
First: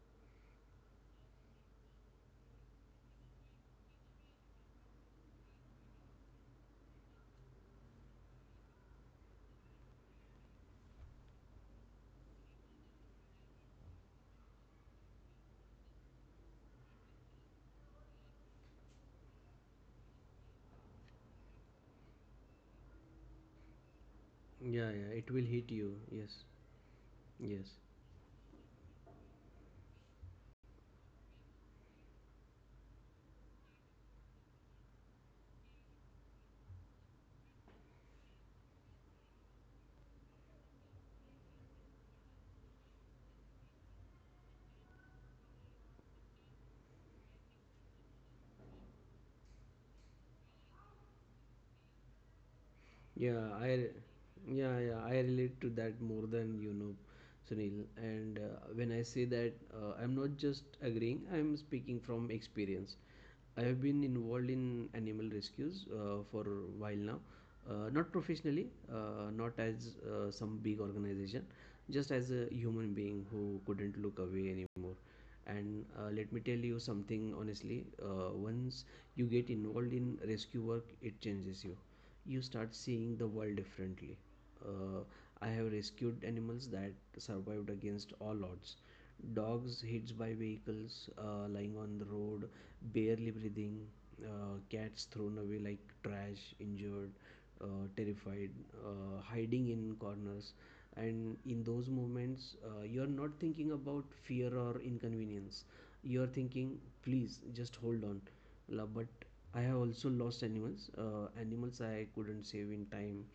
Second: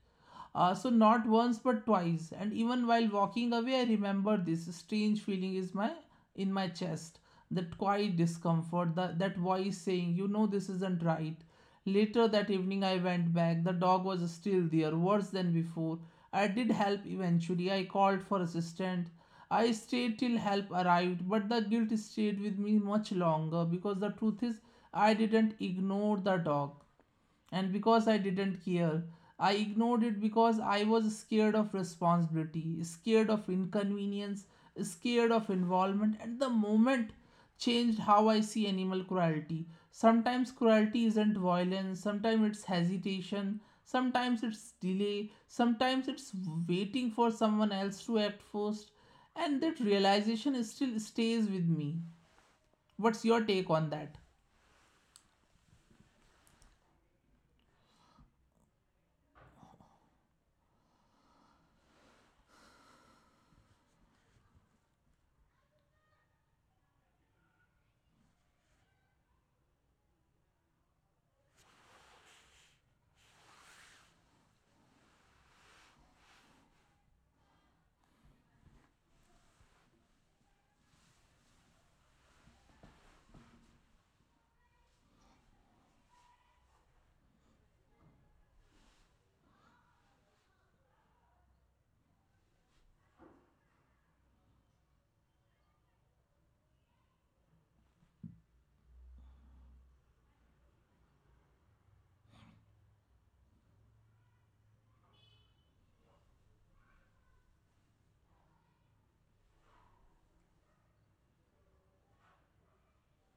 A: So not once but twice, and even while walking away, I remember this strange feeling is my in my chest, that quiet discomfort, that voice saying, you know, this isn't right. Later that evening, I went back. The dog was still there, worse than before. I did help eventually. I called for assistance. I stayed till help arrived, but the guilt stayed with me much longer, because the truth is,
B: Yeah, yeah.
A: I
B: It will
A: didn't
B: hit you.
A: ignore
B: Yes.
A: the dog.
B: Yes.
A: And because I didn't care, I ignored it because I was scared of responsibility, scared of inconvenience, scared of involvement. And the moment changed how I see animal cruelty. Sometimes cruelty isn't violence, sometimes it's hesitation, sometimes it's delay, sometimes it's waiting for someone else to act first. And that realization is still stays with me. What's
B: Yeah,
A: your
B: I
A: take on that?
B: yeah, yeah, I relate to that more than you know, Sunil. And when I say that, I'm not just agreeing, I'm speaking from experience. I have been involved in animal rescues for a while now. Not professionally, not as some big organization, just as a human being who couldn't look away anymore. And let me tell you something honestly. Once you get involved in rescue work, it changes you. You start seeing the world differently. Uh, i have rescued animals that survived against all odds: dogs hit by vehicles, lying on the road, barely breathing, cats thrown away like trash, injured, terrified, hiding in corners. And in those moments, you're not thinking about fear or inconvenience. You're thinking, please just hold on. But I have also lost animals, animals I couldn't save in time,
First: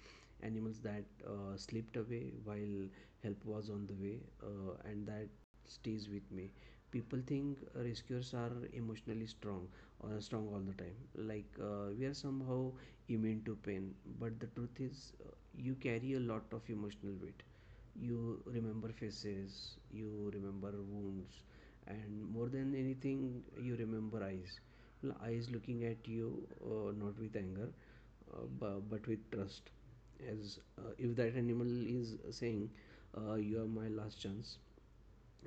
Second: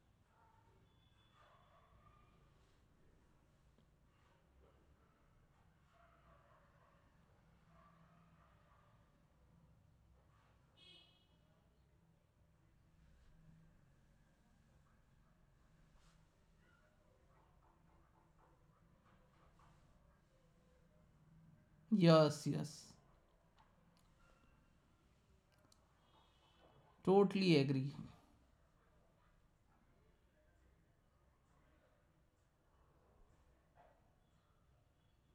B: animals that slipped away while help was on the way, and that stays with me. People think rescuers are emotionally strong, or strong all the time. Like we are somehow immune to pain, but the truth is, you carry a lot of emotional weight. You remember faces, you remember wounds, and more
A: Yes,
B: than
A: yes.
B: anything, you remember eyes. Eyes looking at you, not with anger,
A: Totally agree.
B: but with trust. As if that animal is saying, "You are my last chance,"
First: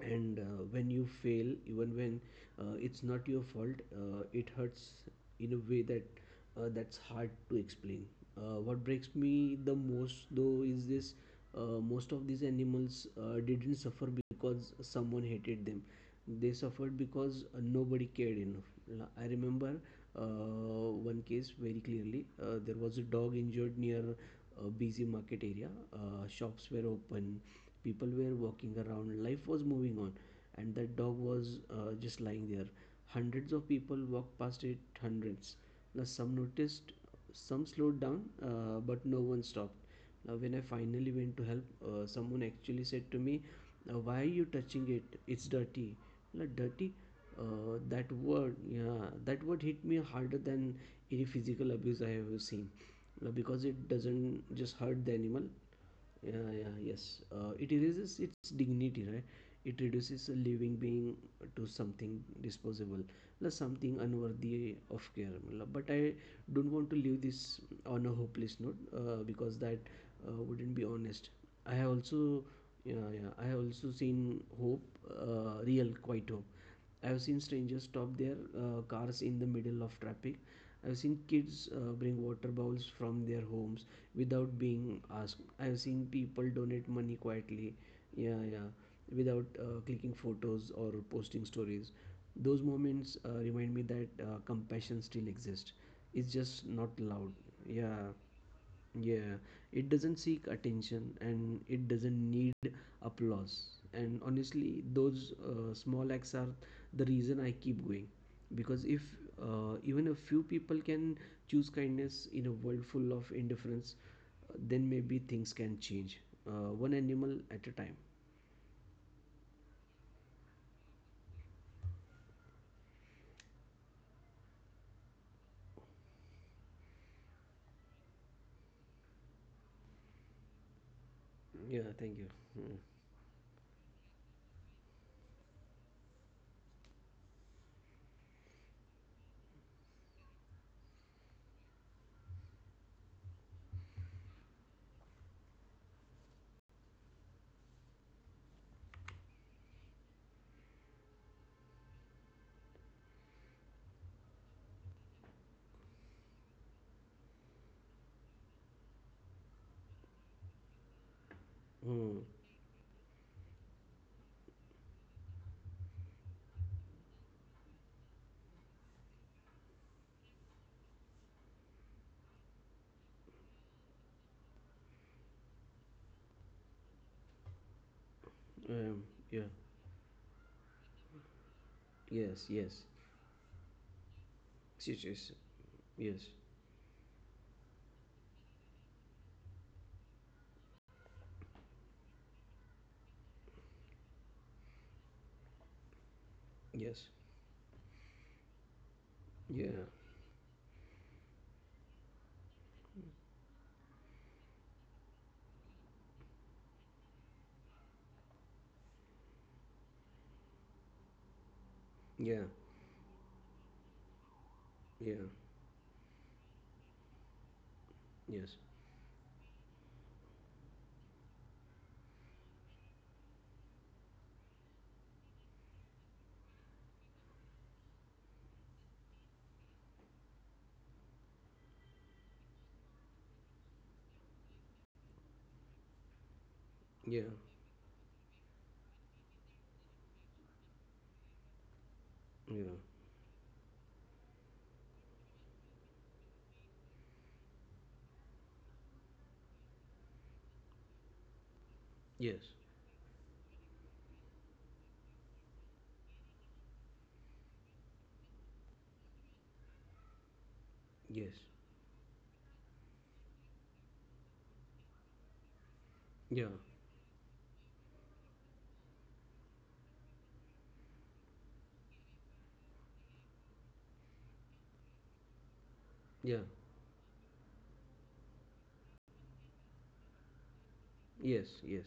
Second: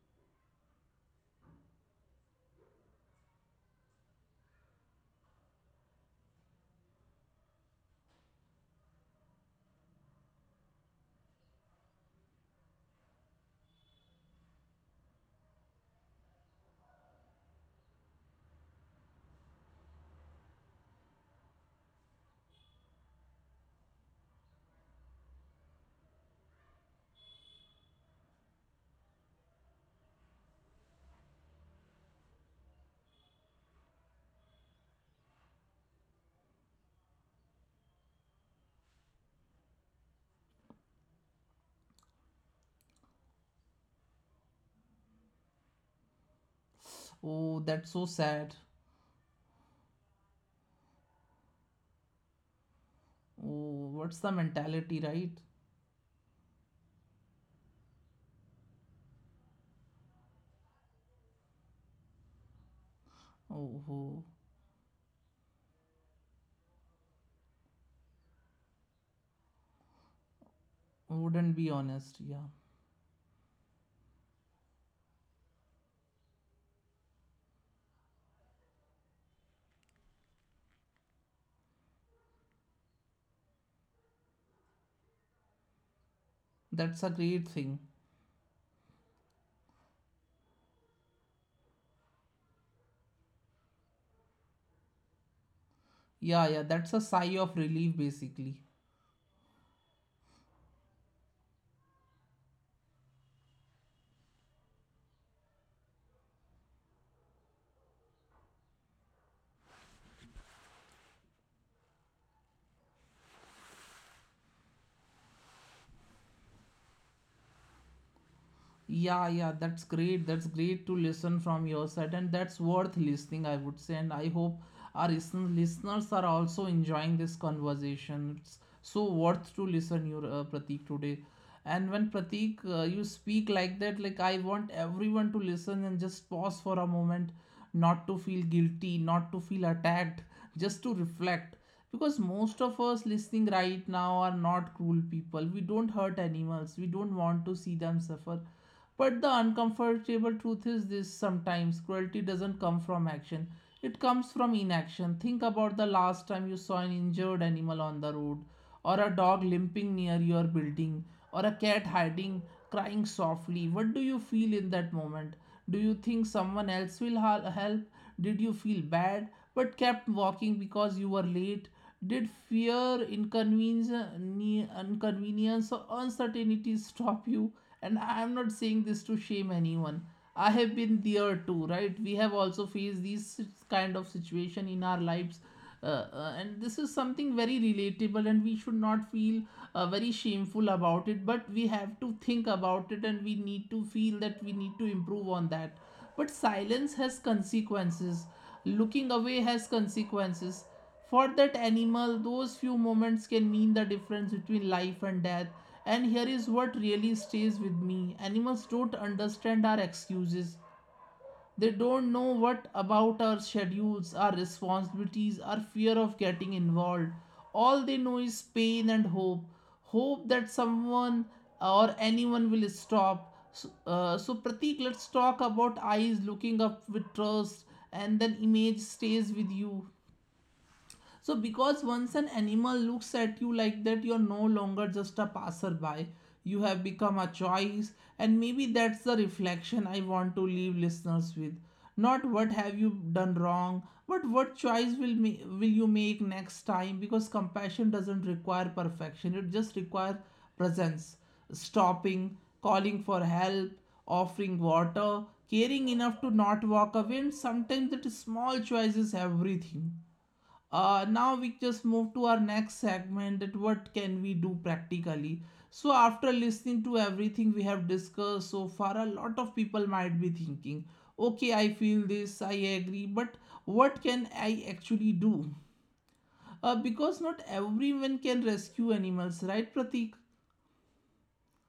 B: and when you fail, even when it's not your fault, it hurts in a way that's hard to explain. What breaks me the most, though, is this: most of these animals didn't suffer because someone hated them, they suffered because nobody cared enough. I remember one case very clearly. There was a dog injured near a busy market area. Shops were open, people were walking around, life was moving on, and that dog was just lying there. Hundreds of people walked past it, hundreds. Plus, some noticed, some slowed down, but no one stopped. Now, when I finally went to help, someone actually said to me, "Now, why are you touching it? It's dirty." Like, dirty. Uh,
A: Oh,
B: that
A: that's so
B: word,
A: sad.
B: yeah, that word hit me harder than any physical abuse I have ever seen. Now, because it
A: Oh,
B: doesn't
A: what's the
B: just hurt the
A: mentality,
B: animal,
A: right?
B: yeah, yeah, yes. It erases its dignity, right? It reduces a living being to something disposable, plus something
A: Oh, oh,
B: unworthy of care. Matlab, but I don't want to leave this on a hopeless note, because that wouldn't be honest. I have
A: wouldn't be
B: also,
A: honest. Yeah,
B: yeah, yeah, I have also seen hope, real, quite hope. I've seen strangers stop their cars in the middle of traffic. I've seen kids bring water bowls from their homes without being asked. I've seen people donate money
A: that's a
B: quietly,
A: great thing.
B: yeah, yeah, without clicking photos or posting stories. Those moments remind me that compassion still exists. It's just not
A: Yeah, yeah,
B: loud.
A: that's a sigh of
B: Yeah.
A: relief, basically.
B: Yeah, it doesn't seek attention and it doesn't need applause. And honestly, those small acts are the reason I keep going. Because if even a few people can choose kindness in a world full of indifference, then maybe things can change, one animal at a time.
A: Yeah, yeah, that's great. That's great to listen from your side, and that's worth listening, I would say. And I hope our listeners are also enjoying this conversation. It's so worth to listen your Pratik today.
B: Yeah, thank you.
A: And when Pratik, you speak like that, like I want everyone to listen and just pause for a moment, not to feel guilty, not to feel attacked, just to reflect. Because most of us listening right now are not cruel people. We don't hurt animals. We don't want to see them suffer, but the uncomfortable truth is this, sometimes cruelty doesn't come from action, it comes from inaction. Think about the last time you saw an injured animal on the road, or a dog limping near your building, or a cat
B: Mm. Mm.
A: hiding, crying softly. What do you feel in that moment? Do you think someone else will help? Did you feel bad but kept walking because you were late? Did fear, inconvenience, inconvenience, or uncertainty stop you? And I am not saying this
B: Um,
A: to shame
B: yeah,
A: anyone. I have been there too, right? We have
B: yes,
A: also
B: yes.
A: faced these kind of situation in our
B: Yes,
A: lives,
B: yes,
A: uh,
B: yes,
A: and this is something very relatable, and we should not feel very shameful about it. But we have to think about it, and we need to feel that we need to improve on that. But
B: yes.
A: silence has consequences. Looking away
B: Yeah,
A: has consequences. For that animal, those few moments can mean the difference between life and death. And here is what really stays with me, animals don't understand our excuses. They don't
B: yeah,
A: know what about our schedules, our
B: yeah,
A: responsibilities, our fear of getting involved. All they know
B: yes,
A: is pain and hope. Hope that someone or anyone will stop. So, so Pratik, let's talk about eyes looking up with trust, and then image stays with you. So, because once an animal looks at you like that, you're no longer just a passerby. You
B: yeah,
A: have become a choice, and maybe that's the reflection I want to leave listeners with. Not what
B: yeah.
A: have you done wrong, but what choice will you make next time? Because compassion doesn't require perfection; it just requires presence,
B: Yes,
A: stopping, calling for help, offering water, caring enough to not walk away, and sometimes that small choice is everything.
B: yes,
A: Now we just move to our next segment: that what can we do practically? So after
B: yeah,
A: listening to everything we have discussed so far, a lot of people might be thinking, okay, I feel this, I agree, but what can I actually do?
B: yeah,
A: Because not everyone can rescue animals, right, Pratik?
B: yes, yes.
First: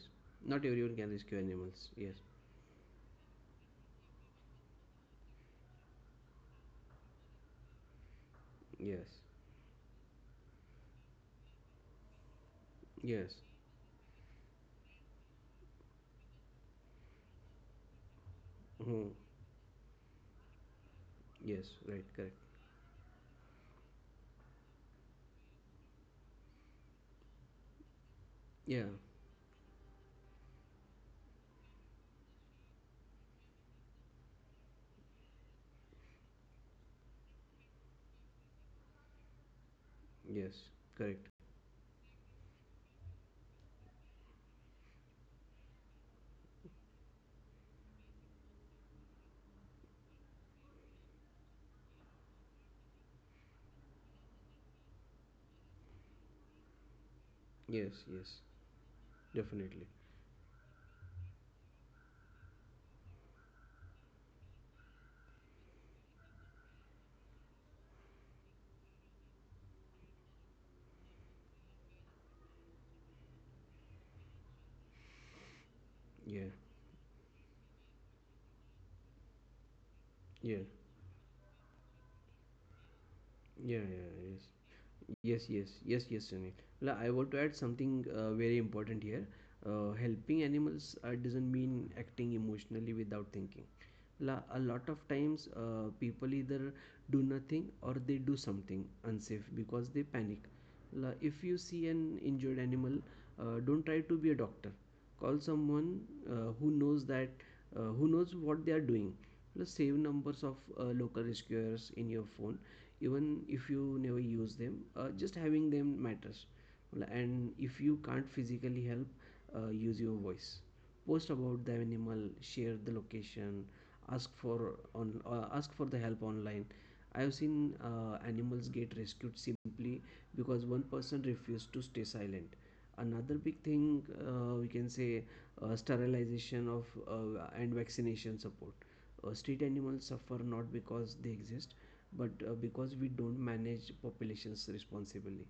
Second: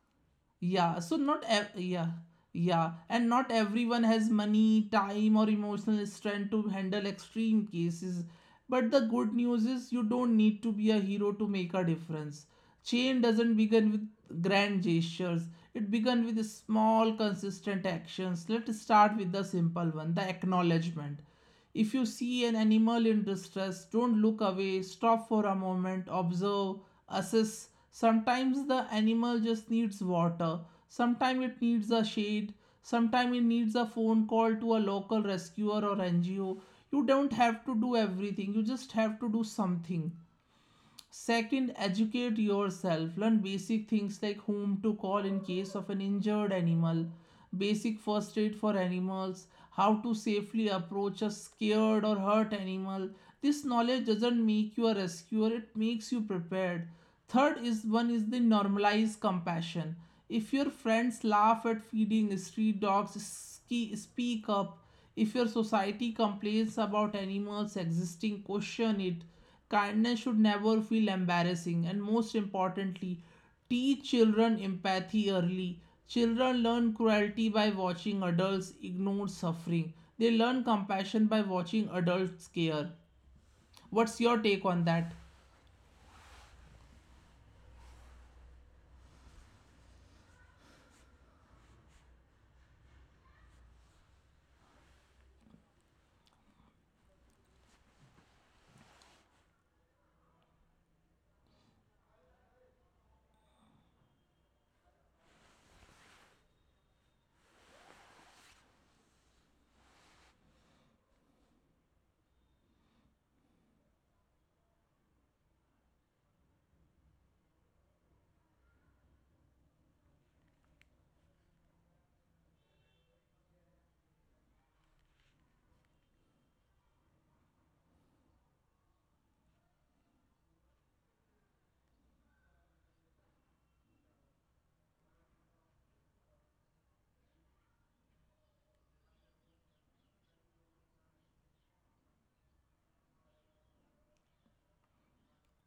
B: Not everyone
A: yeah,
B: can
A: so
B: rescue
A: not ev-
B: animals.
A: yeah,
B: Yes,
A: yeah, and not everyone has money, time, or emotional strength to handle extreme cases. But the
B: yes,
A: good news is you don't need to be a hero to make a difference. Change
B: yes,
A: doesn't begin with grand gestures. It begins with small, consistent actions. Let's start
B: hmm,
A: with the simple one, the acknowledgement.
B: yes,
A: If you
B: right,
A: see an
B: correct.
A: animal in distress, don't look away, stop for a moment, observe, assess. Sometimes the
B: Yeah,
A: animal just needs water, sometimes it needs a shade, sometimes it needs a phone call to a local rescuer or NGO. You don't have to do everything, you just have to do something.
B: yes, correct.
A: Second, educate yourself. Learn basic things like whom to call in case of an injured animal, basic first aid for animals, how to safely approach a scared or hurt animal. This knowledge doesn't make you a rescuer, it makes you prepared. Third is one
B: Yes,
A: is the
B: yes,
A: normalize compassion.
B: definitely.
A: If your friends laugh at feeding street dogs, speak up. If your society complains about animals existing, question it. Kindness should never feel embarrassing, and most importantly, teach children empathy early. Children
B: Yeah,
A: learn cruelty by watching adults ignore suffering. They learn
B: yeah,
A: compassion by watching adults care.
B: yeah,
A: What's your
B: yeah,
A: take on that?
B: yes, yes, yes, yes, yes, Sunil. La, I want to add something very important here. Helping animals doesn't mean acting emotionally without thinking. A lot of times, people either do nothing or they do something unsafe because they panic. If you see an injured animal, don't try to be a doctor. Call someone who knows that, who knows what they are doing. Plus, save numbers of local rescuers in your phone. Even if you never use them, just having them matters. And if you can't physically help, use your voice. Post about the animal, share the location, ask for the help online. I have seen animals get rescued simply because one person refused to stay silent. Another big thing we can say, sterilization of and vaccination support. Street animals suffer not because they exist, but because we don't manage populations responsibly.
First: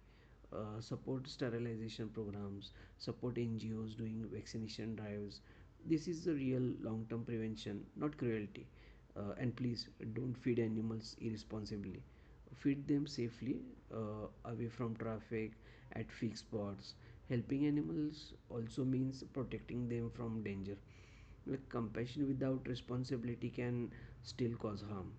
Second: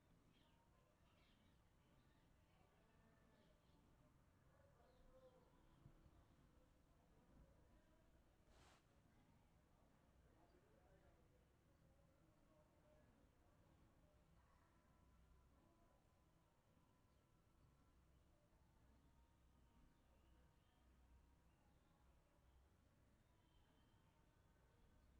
B: Support sterilization programs, support NGOs doing vaccination drives. This is the real long term prevention, not cruelty. And please, don't feed animals irresponsibly. Feed them safely, uh, away from traffic, at fixed spots. Helping animals also means protecting them from danger, like compassion without responsibility can still cause harm.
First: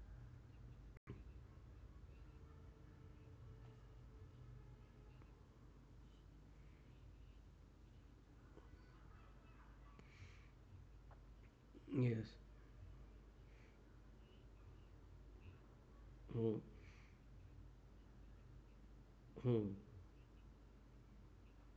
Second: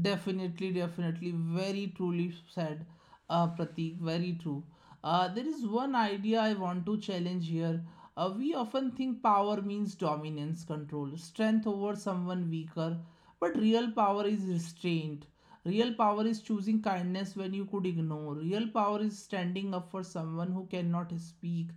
A: Definitely, definitely. Very truly said, Pratik. Very true. There is one idea I want to challenge here. We often think power means dominance, control, strength over
B: Yes.
A: someone weaker, but real power is restraint. Real power is
B: Hmm.
A: choosing kindness when you could ignore. Real power is
B: Hmm.
A: standing up for someone who cannot speak.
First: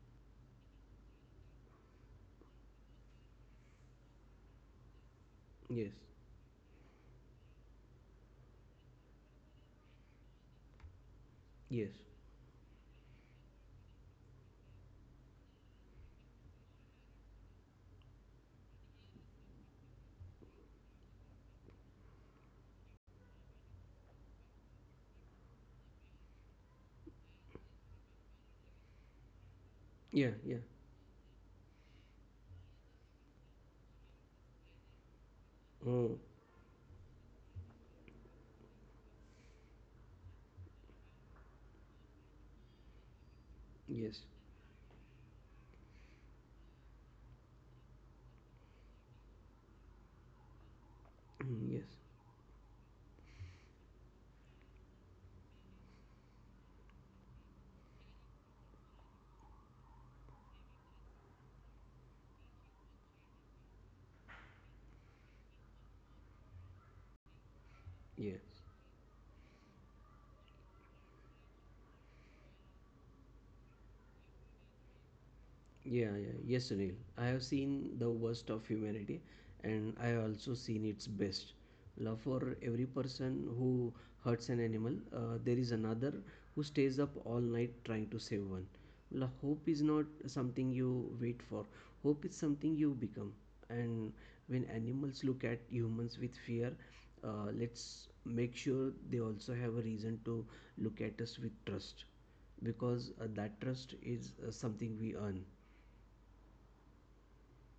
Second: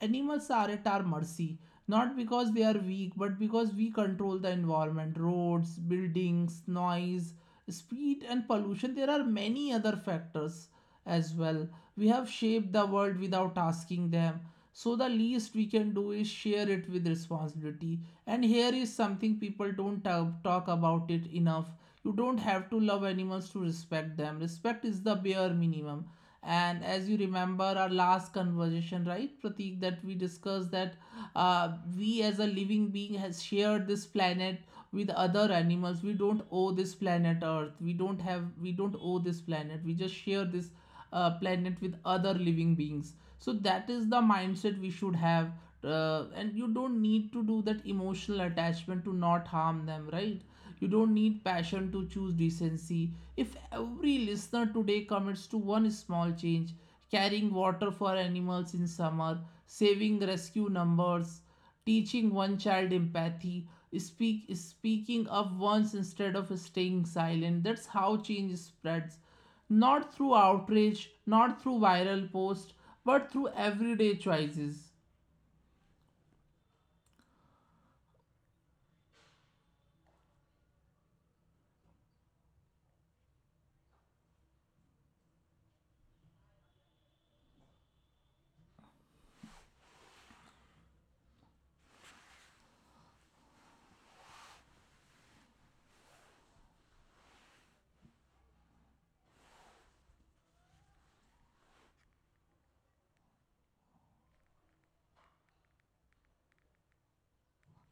A: Animals are at our mercy, not because they are weak, but because we control the environment, roads,
B: Yes.
A: buildings, noise, speed, and pollution. There are many other factors as well.
B: Yes.
A: We have shaped the world without asking them. So, the least we can do is share it with responsibility. And here is something people don't talk about it enough. You don't have to love animals to respect them. Respect is the bare minimum, and as you remember our last conversation, right, Pratik, that
B: Yeah.
A: we
B: Yeah.
A: discussed that, uh, we as a living being has shared this planet with other
B: Hmm.
A: animals. We don't owe this planet earth, we don't owe this planet, we just share this planet with other living beings. So that
B: Yes.
A: is
B: *clears throat*
A: the mindset we should have. And you don't need to do that emotional attachment to not harm them, right? You don't need
B: Hmm. Yes.
A: passion to choose decency. If every listener today commits to one small change, carrying water for animals in summer, saving rescue numbers, teaching one child empathy, speaking up once instead of staying silent, that's how
B: Yeah.
A: change spreads, not through outrage, not through viral posts, but through everyday choices.
B: Yeah, yeah. Yes, Sunil. I have seen the worst of humanity, and I have also seen its best. Love, for every person who hurts an animal, there is another who stays up all night trying to save one. Hope is not something you wait for, hope is something you become. And when animals look at humans with fear, let's make sure they also have a reason to look at us with trust, because that trust is something we earn.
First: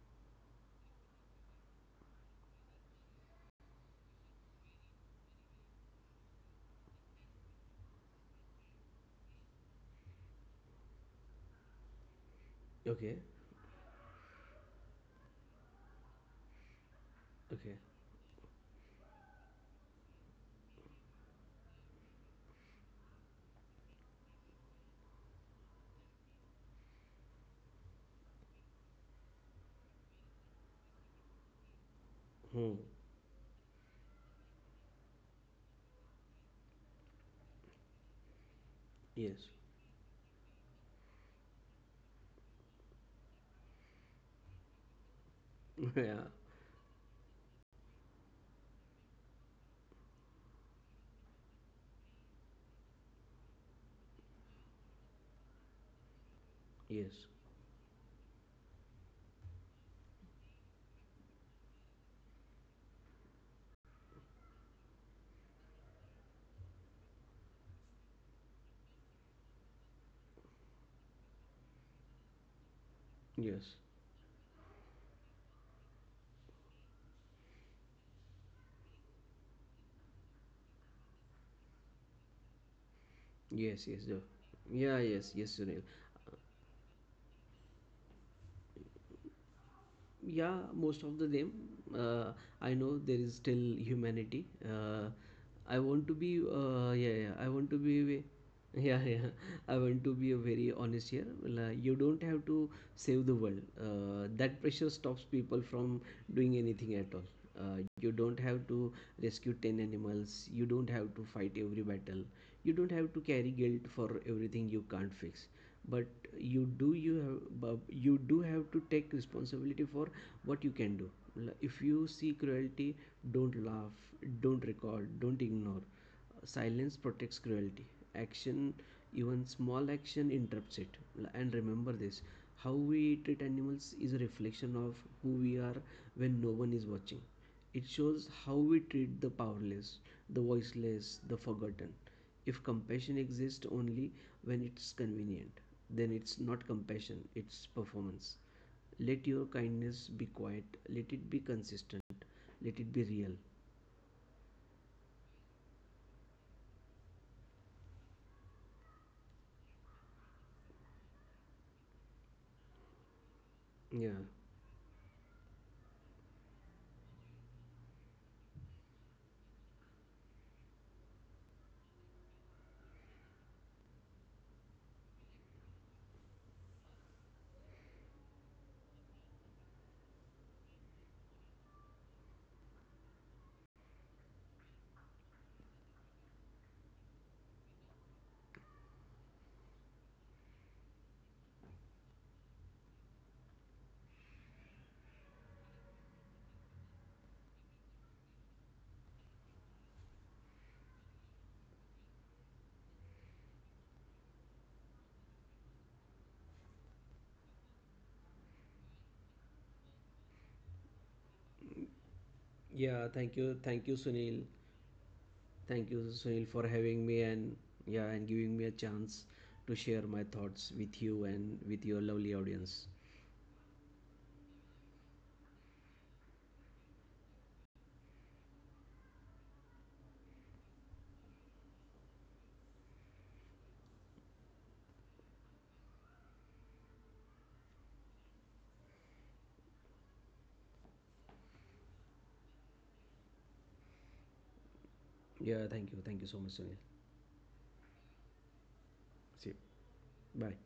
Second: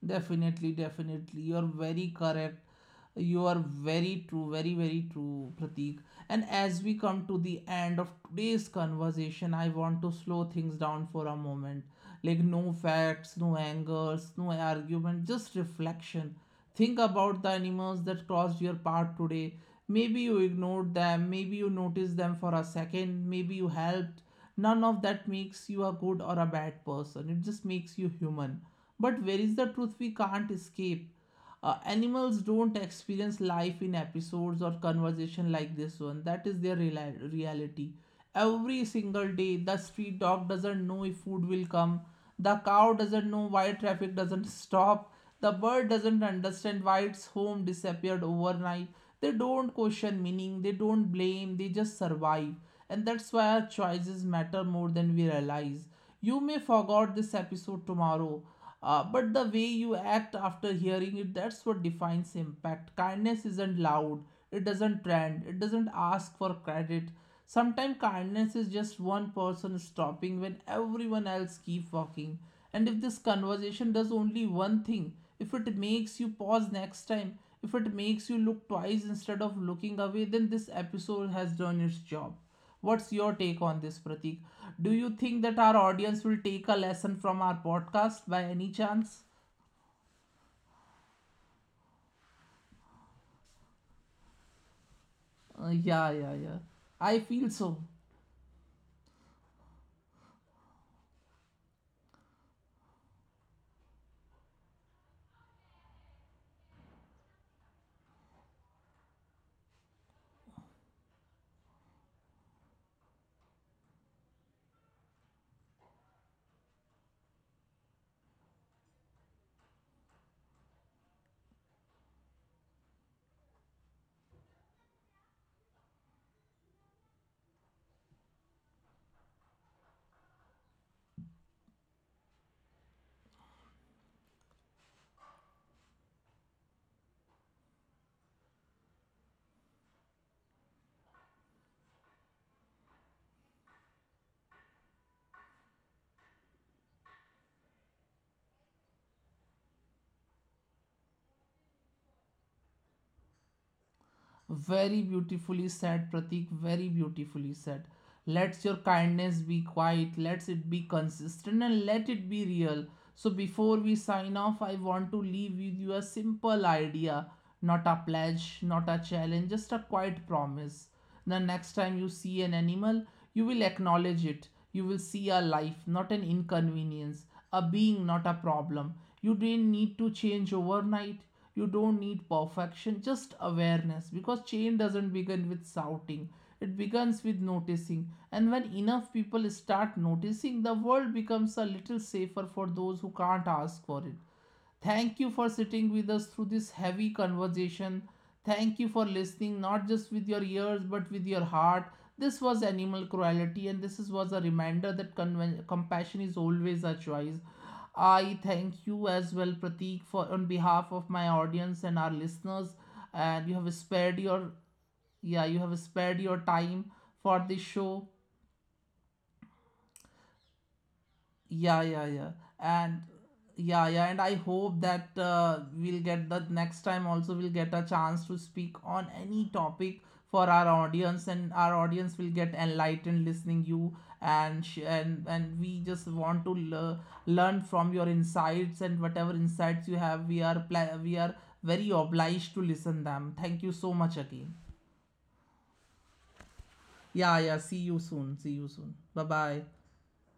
A: Definitely, definitely. You're very correct. You are very true, very, very true, Pratik. And as we come to the end of today's conversation, I want to slow things down for a moment. Like, no
B: Okay,
A: facts, no angers, no argument, just reflection. Think about the
B: okay.
A: animals that crossed your path today. Maybe you ignored them, maybe you noticed them for a second, maybe you helped. None of that makes you a good or a bad person. It just makes you human. But where is the truth we can't escape? Animals
B: Hmm.
A: don't experience life in episodes or conversation like this one. That is their reality. Every
B: Yes.
A: single day, the street dog doesn't know if food will come. The cow doesn't know why traffic doesn't *laughs* stop. The
B: *laughs* Yeah.
A: bird doesn't understand why its home disappeared overnight. They don't question meaning, they don't blame, they just survive. And that's why our choices matter more than we realize. You may
B: Yes.
A: forget this episode tomorrow, but the way you act after hearing it, that's what defines impact. Kindness isn't loud, it doesn't trend, it doesn't ask for credit. Sometimes kindness is just one person stopping when everyone else keep walking. And if this
B: Yes.
A: conversation does only one thing, if it makes you pause next time, if it makes you look twice instead of looking away, then this episode has done its job. What's your
B: Yes. Yes.
A: take
B: Yeah.
A: on this, Pratik?
B: Yeah.
A: Do
B: Yes.
A: you
B: Yes, Sunil.
A: think that our audience will take a lesson from our podcast by any chance?
B: Yeah, most of the them, uh, I know there is still humanity. Uh, I
A: Uh,
B: want to be
A: yeah, yeah, yeah.
B: Yeah, yeah, I
A: I
B: want to
A: feel
B: be
A: so.
B: yeah, *laughs* yeah, I want to be a very honest here. Well, you don't have to save the world. That pressure stops people from doing anything at all. You don't have to rescue 10 animals, you don't have to fight every battle, you don't have to carry guilt for everything you can't fix. But you have, you do have to take responsibility for what you can do. If you see cruelty, don't laugh, don't record, don't ignore. Silence protects cruelty. Action, even small action, interrupts it. And remember this: how we treat animals is a reflection of who we are. When no one is watching, it shows how we treat the powerless, the voiceless, the forgotten. If compassion exists only when it's convenient, then it's not compassion, it's performance. Let your kindness be quiet, let it be consistent, let it be real.
A: Very beautifully said, Pratik. Very beautifully said. Let your kindness be quiet, let it be consistent, and let it be real. So, before we
B: Yeah.
A: sign off, I want to leave with you a simple idea, not a pledge, not a challenge, just a quiet promise. The next time you see an animal, you will acknowledge it. You will see a life, not an inconvenience, a being, not a problem. You didn't need to change overnight, you don't need perfection, just awareness, because change doesn't begin with shouting, it begins with noticing. And when enough people start noticing, the world becomes a little safer for those who can't ask for it. Thank you for sitting with us through this heavy conversation. Thank you for listening, not just with your ears but with your heart. This was animal cruelty, and this is, was a reminder that compassion is always a choice. I thank you as well, Pratik, for on behalf of my audience and our
B: Yeah,
A: listeners.
B: thank you.
A: And
B: Thank
A: you
B: you,
A: have
B: Sunil. Thank
A: you
B: you,
A: have
B: Sunil,
A: spared
B: for
A: your
B: having me,
A: time
B: and
A: for this
B: yeah, and
A: show.
B: giving me a chance to share my thoughts with you and with your
A: Yeah,
B: lovely
A: yeah, yeah.
B: audience.
A: And yeah, and I hope that we'll get, the next time also we'll get a chance to speak on any topic for our audience, and our audience will get enlightened listening you. And and we just want to learn from your insights, and whatever insights you have we are we are very obliged to listen them. Thank you so much again.
B: Yeah, thank you. Thank you so much, Sunil.
A: Yeah, yeah, see you soon. See you soon.
B: See you.
A: Bye-bye.
B: Bye.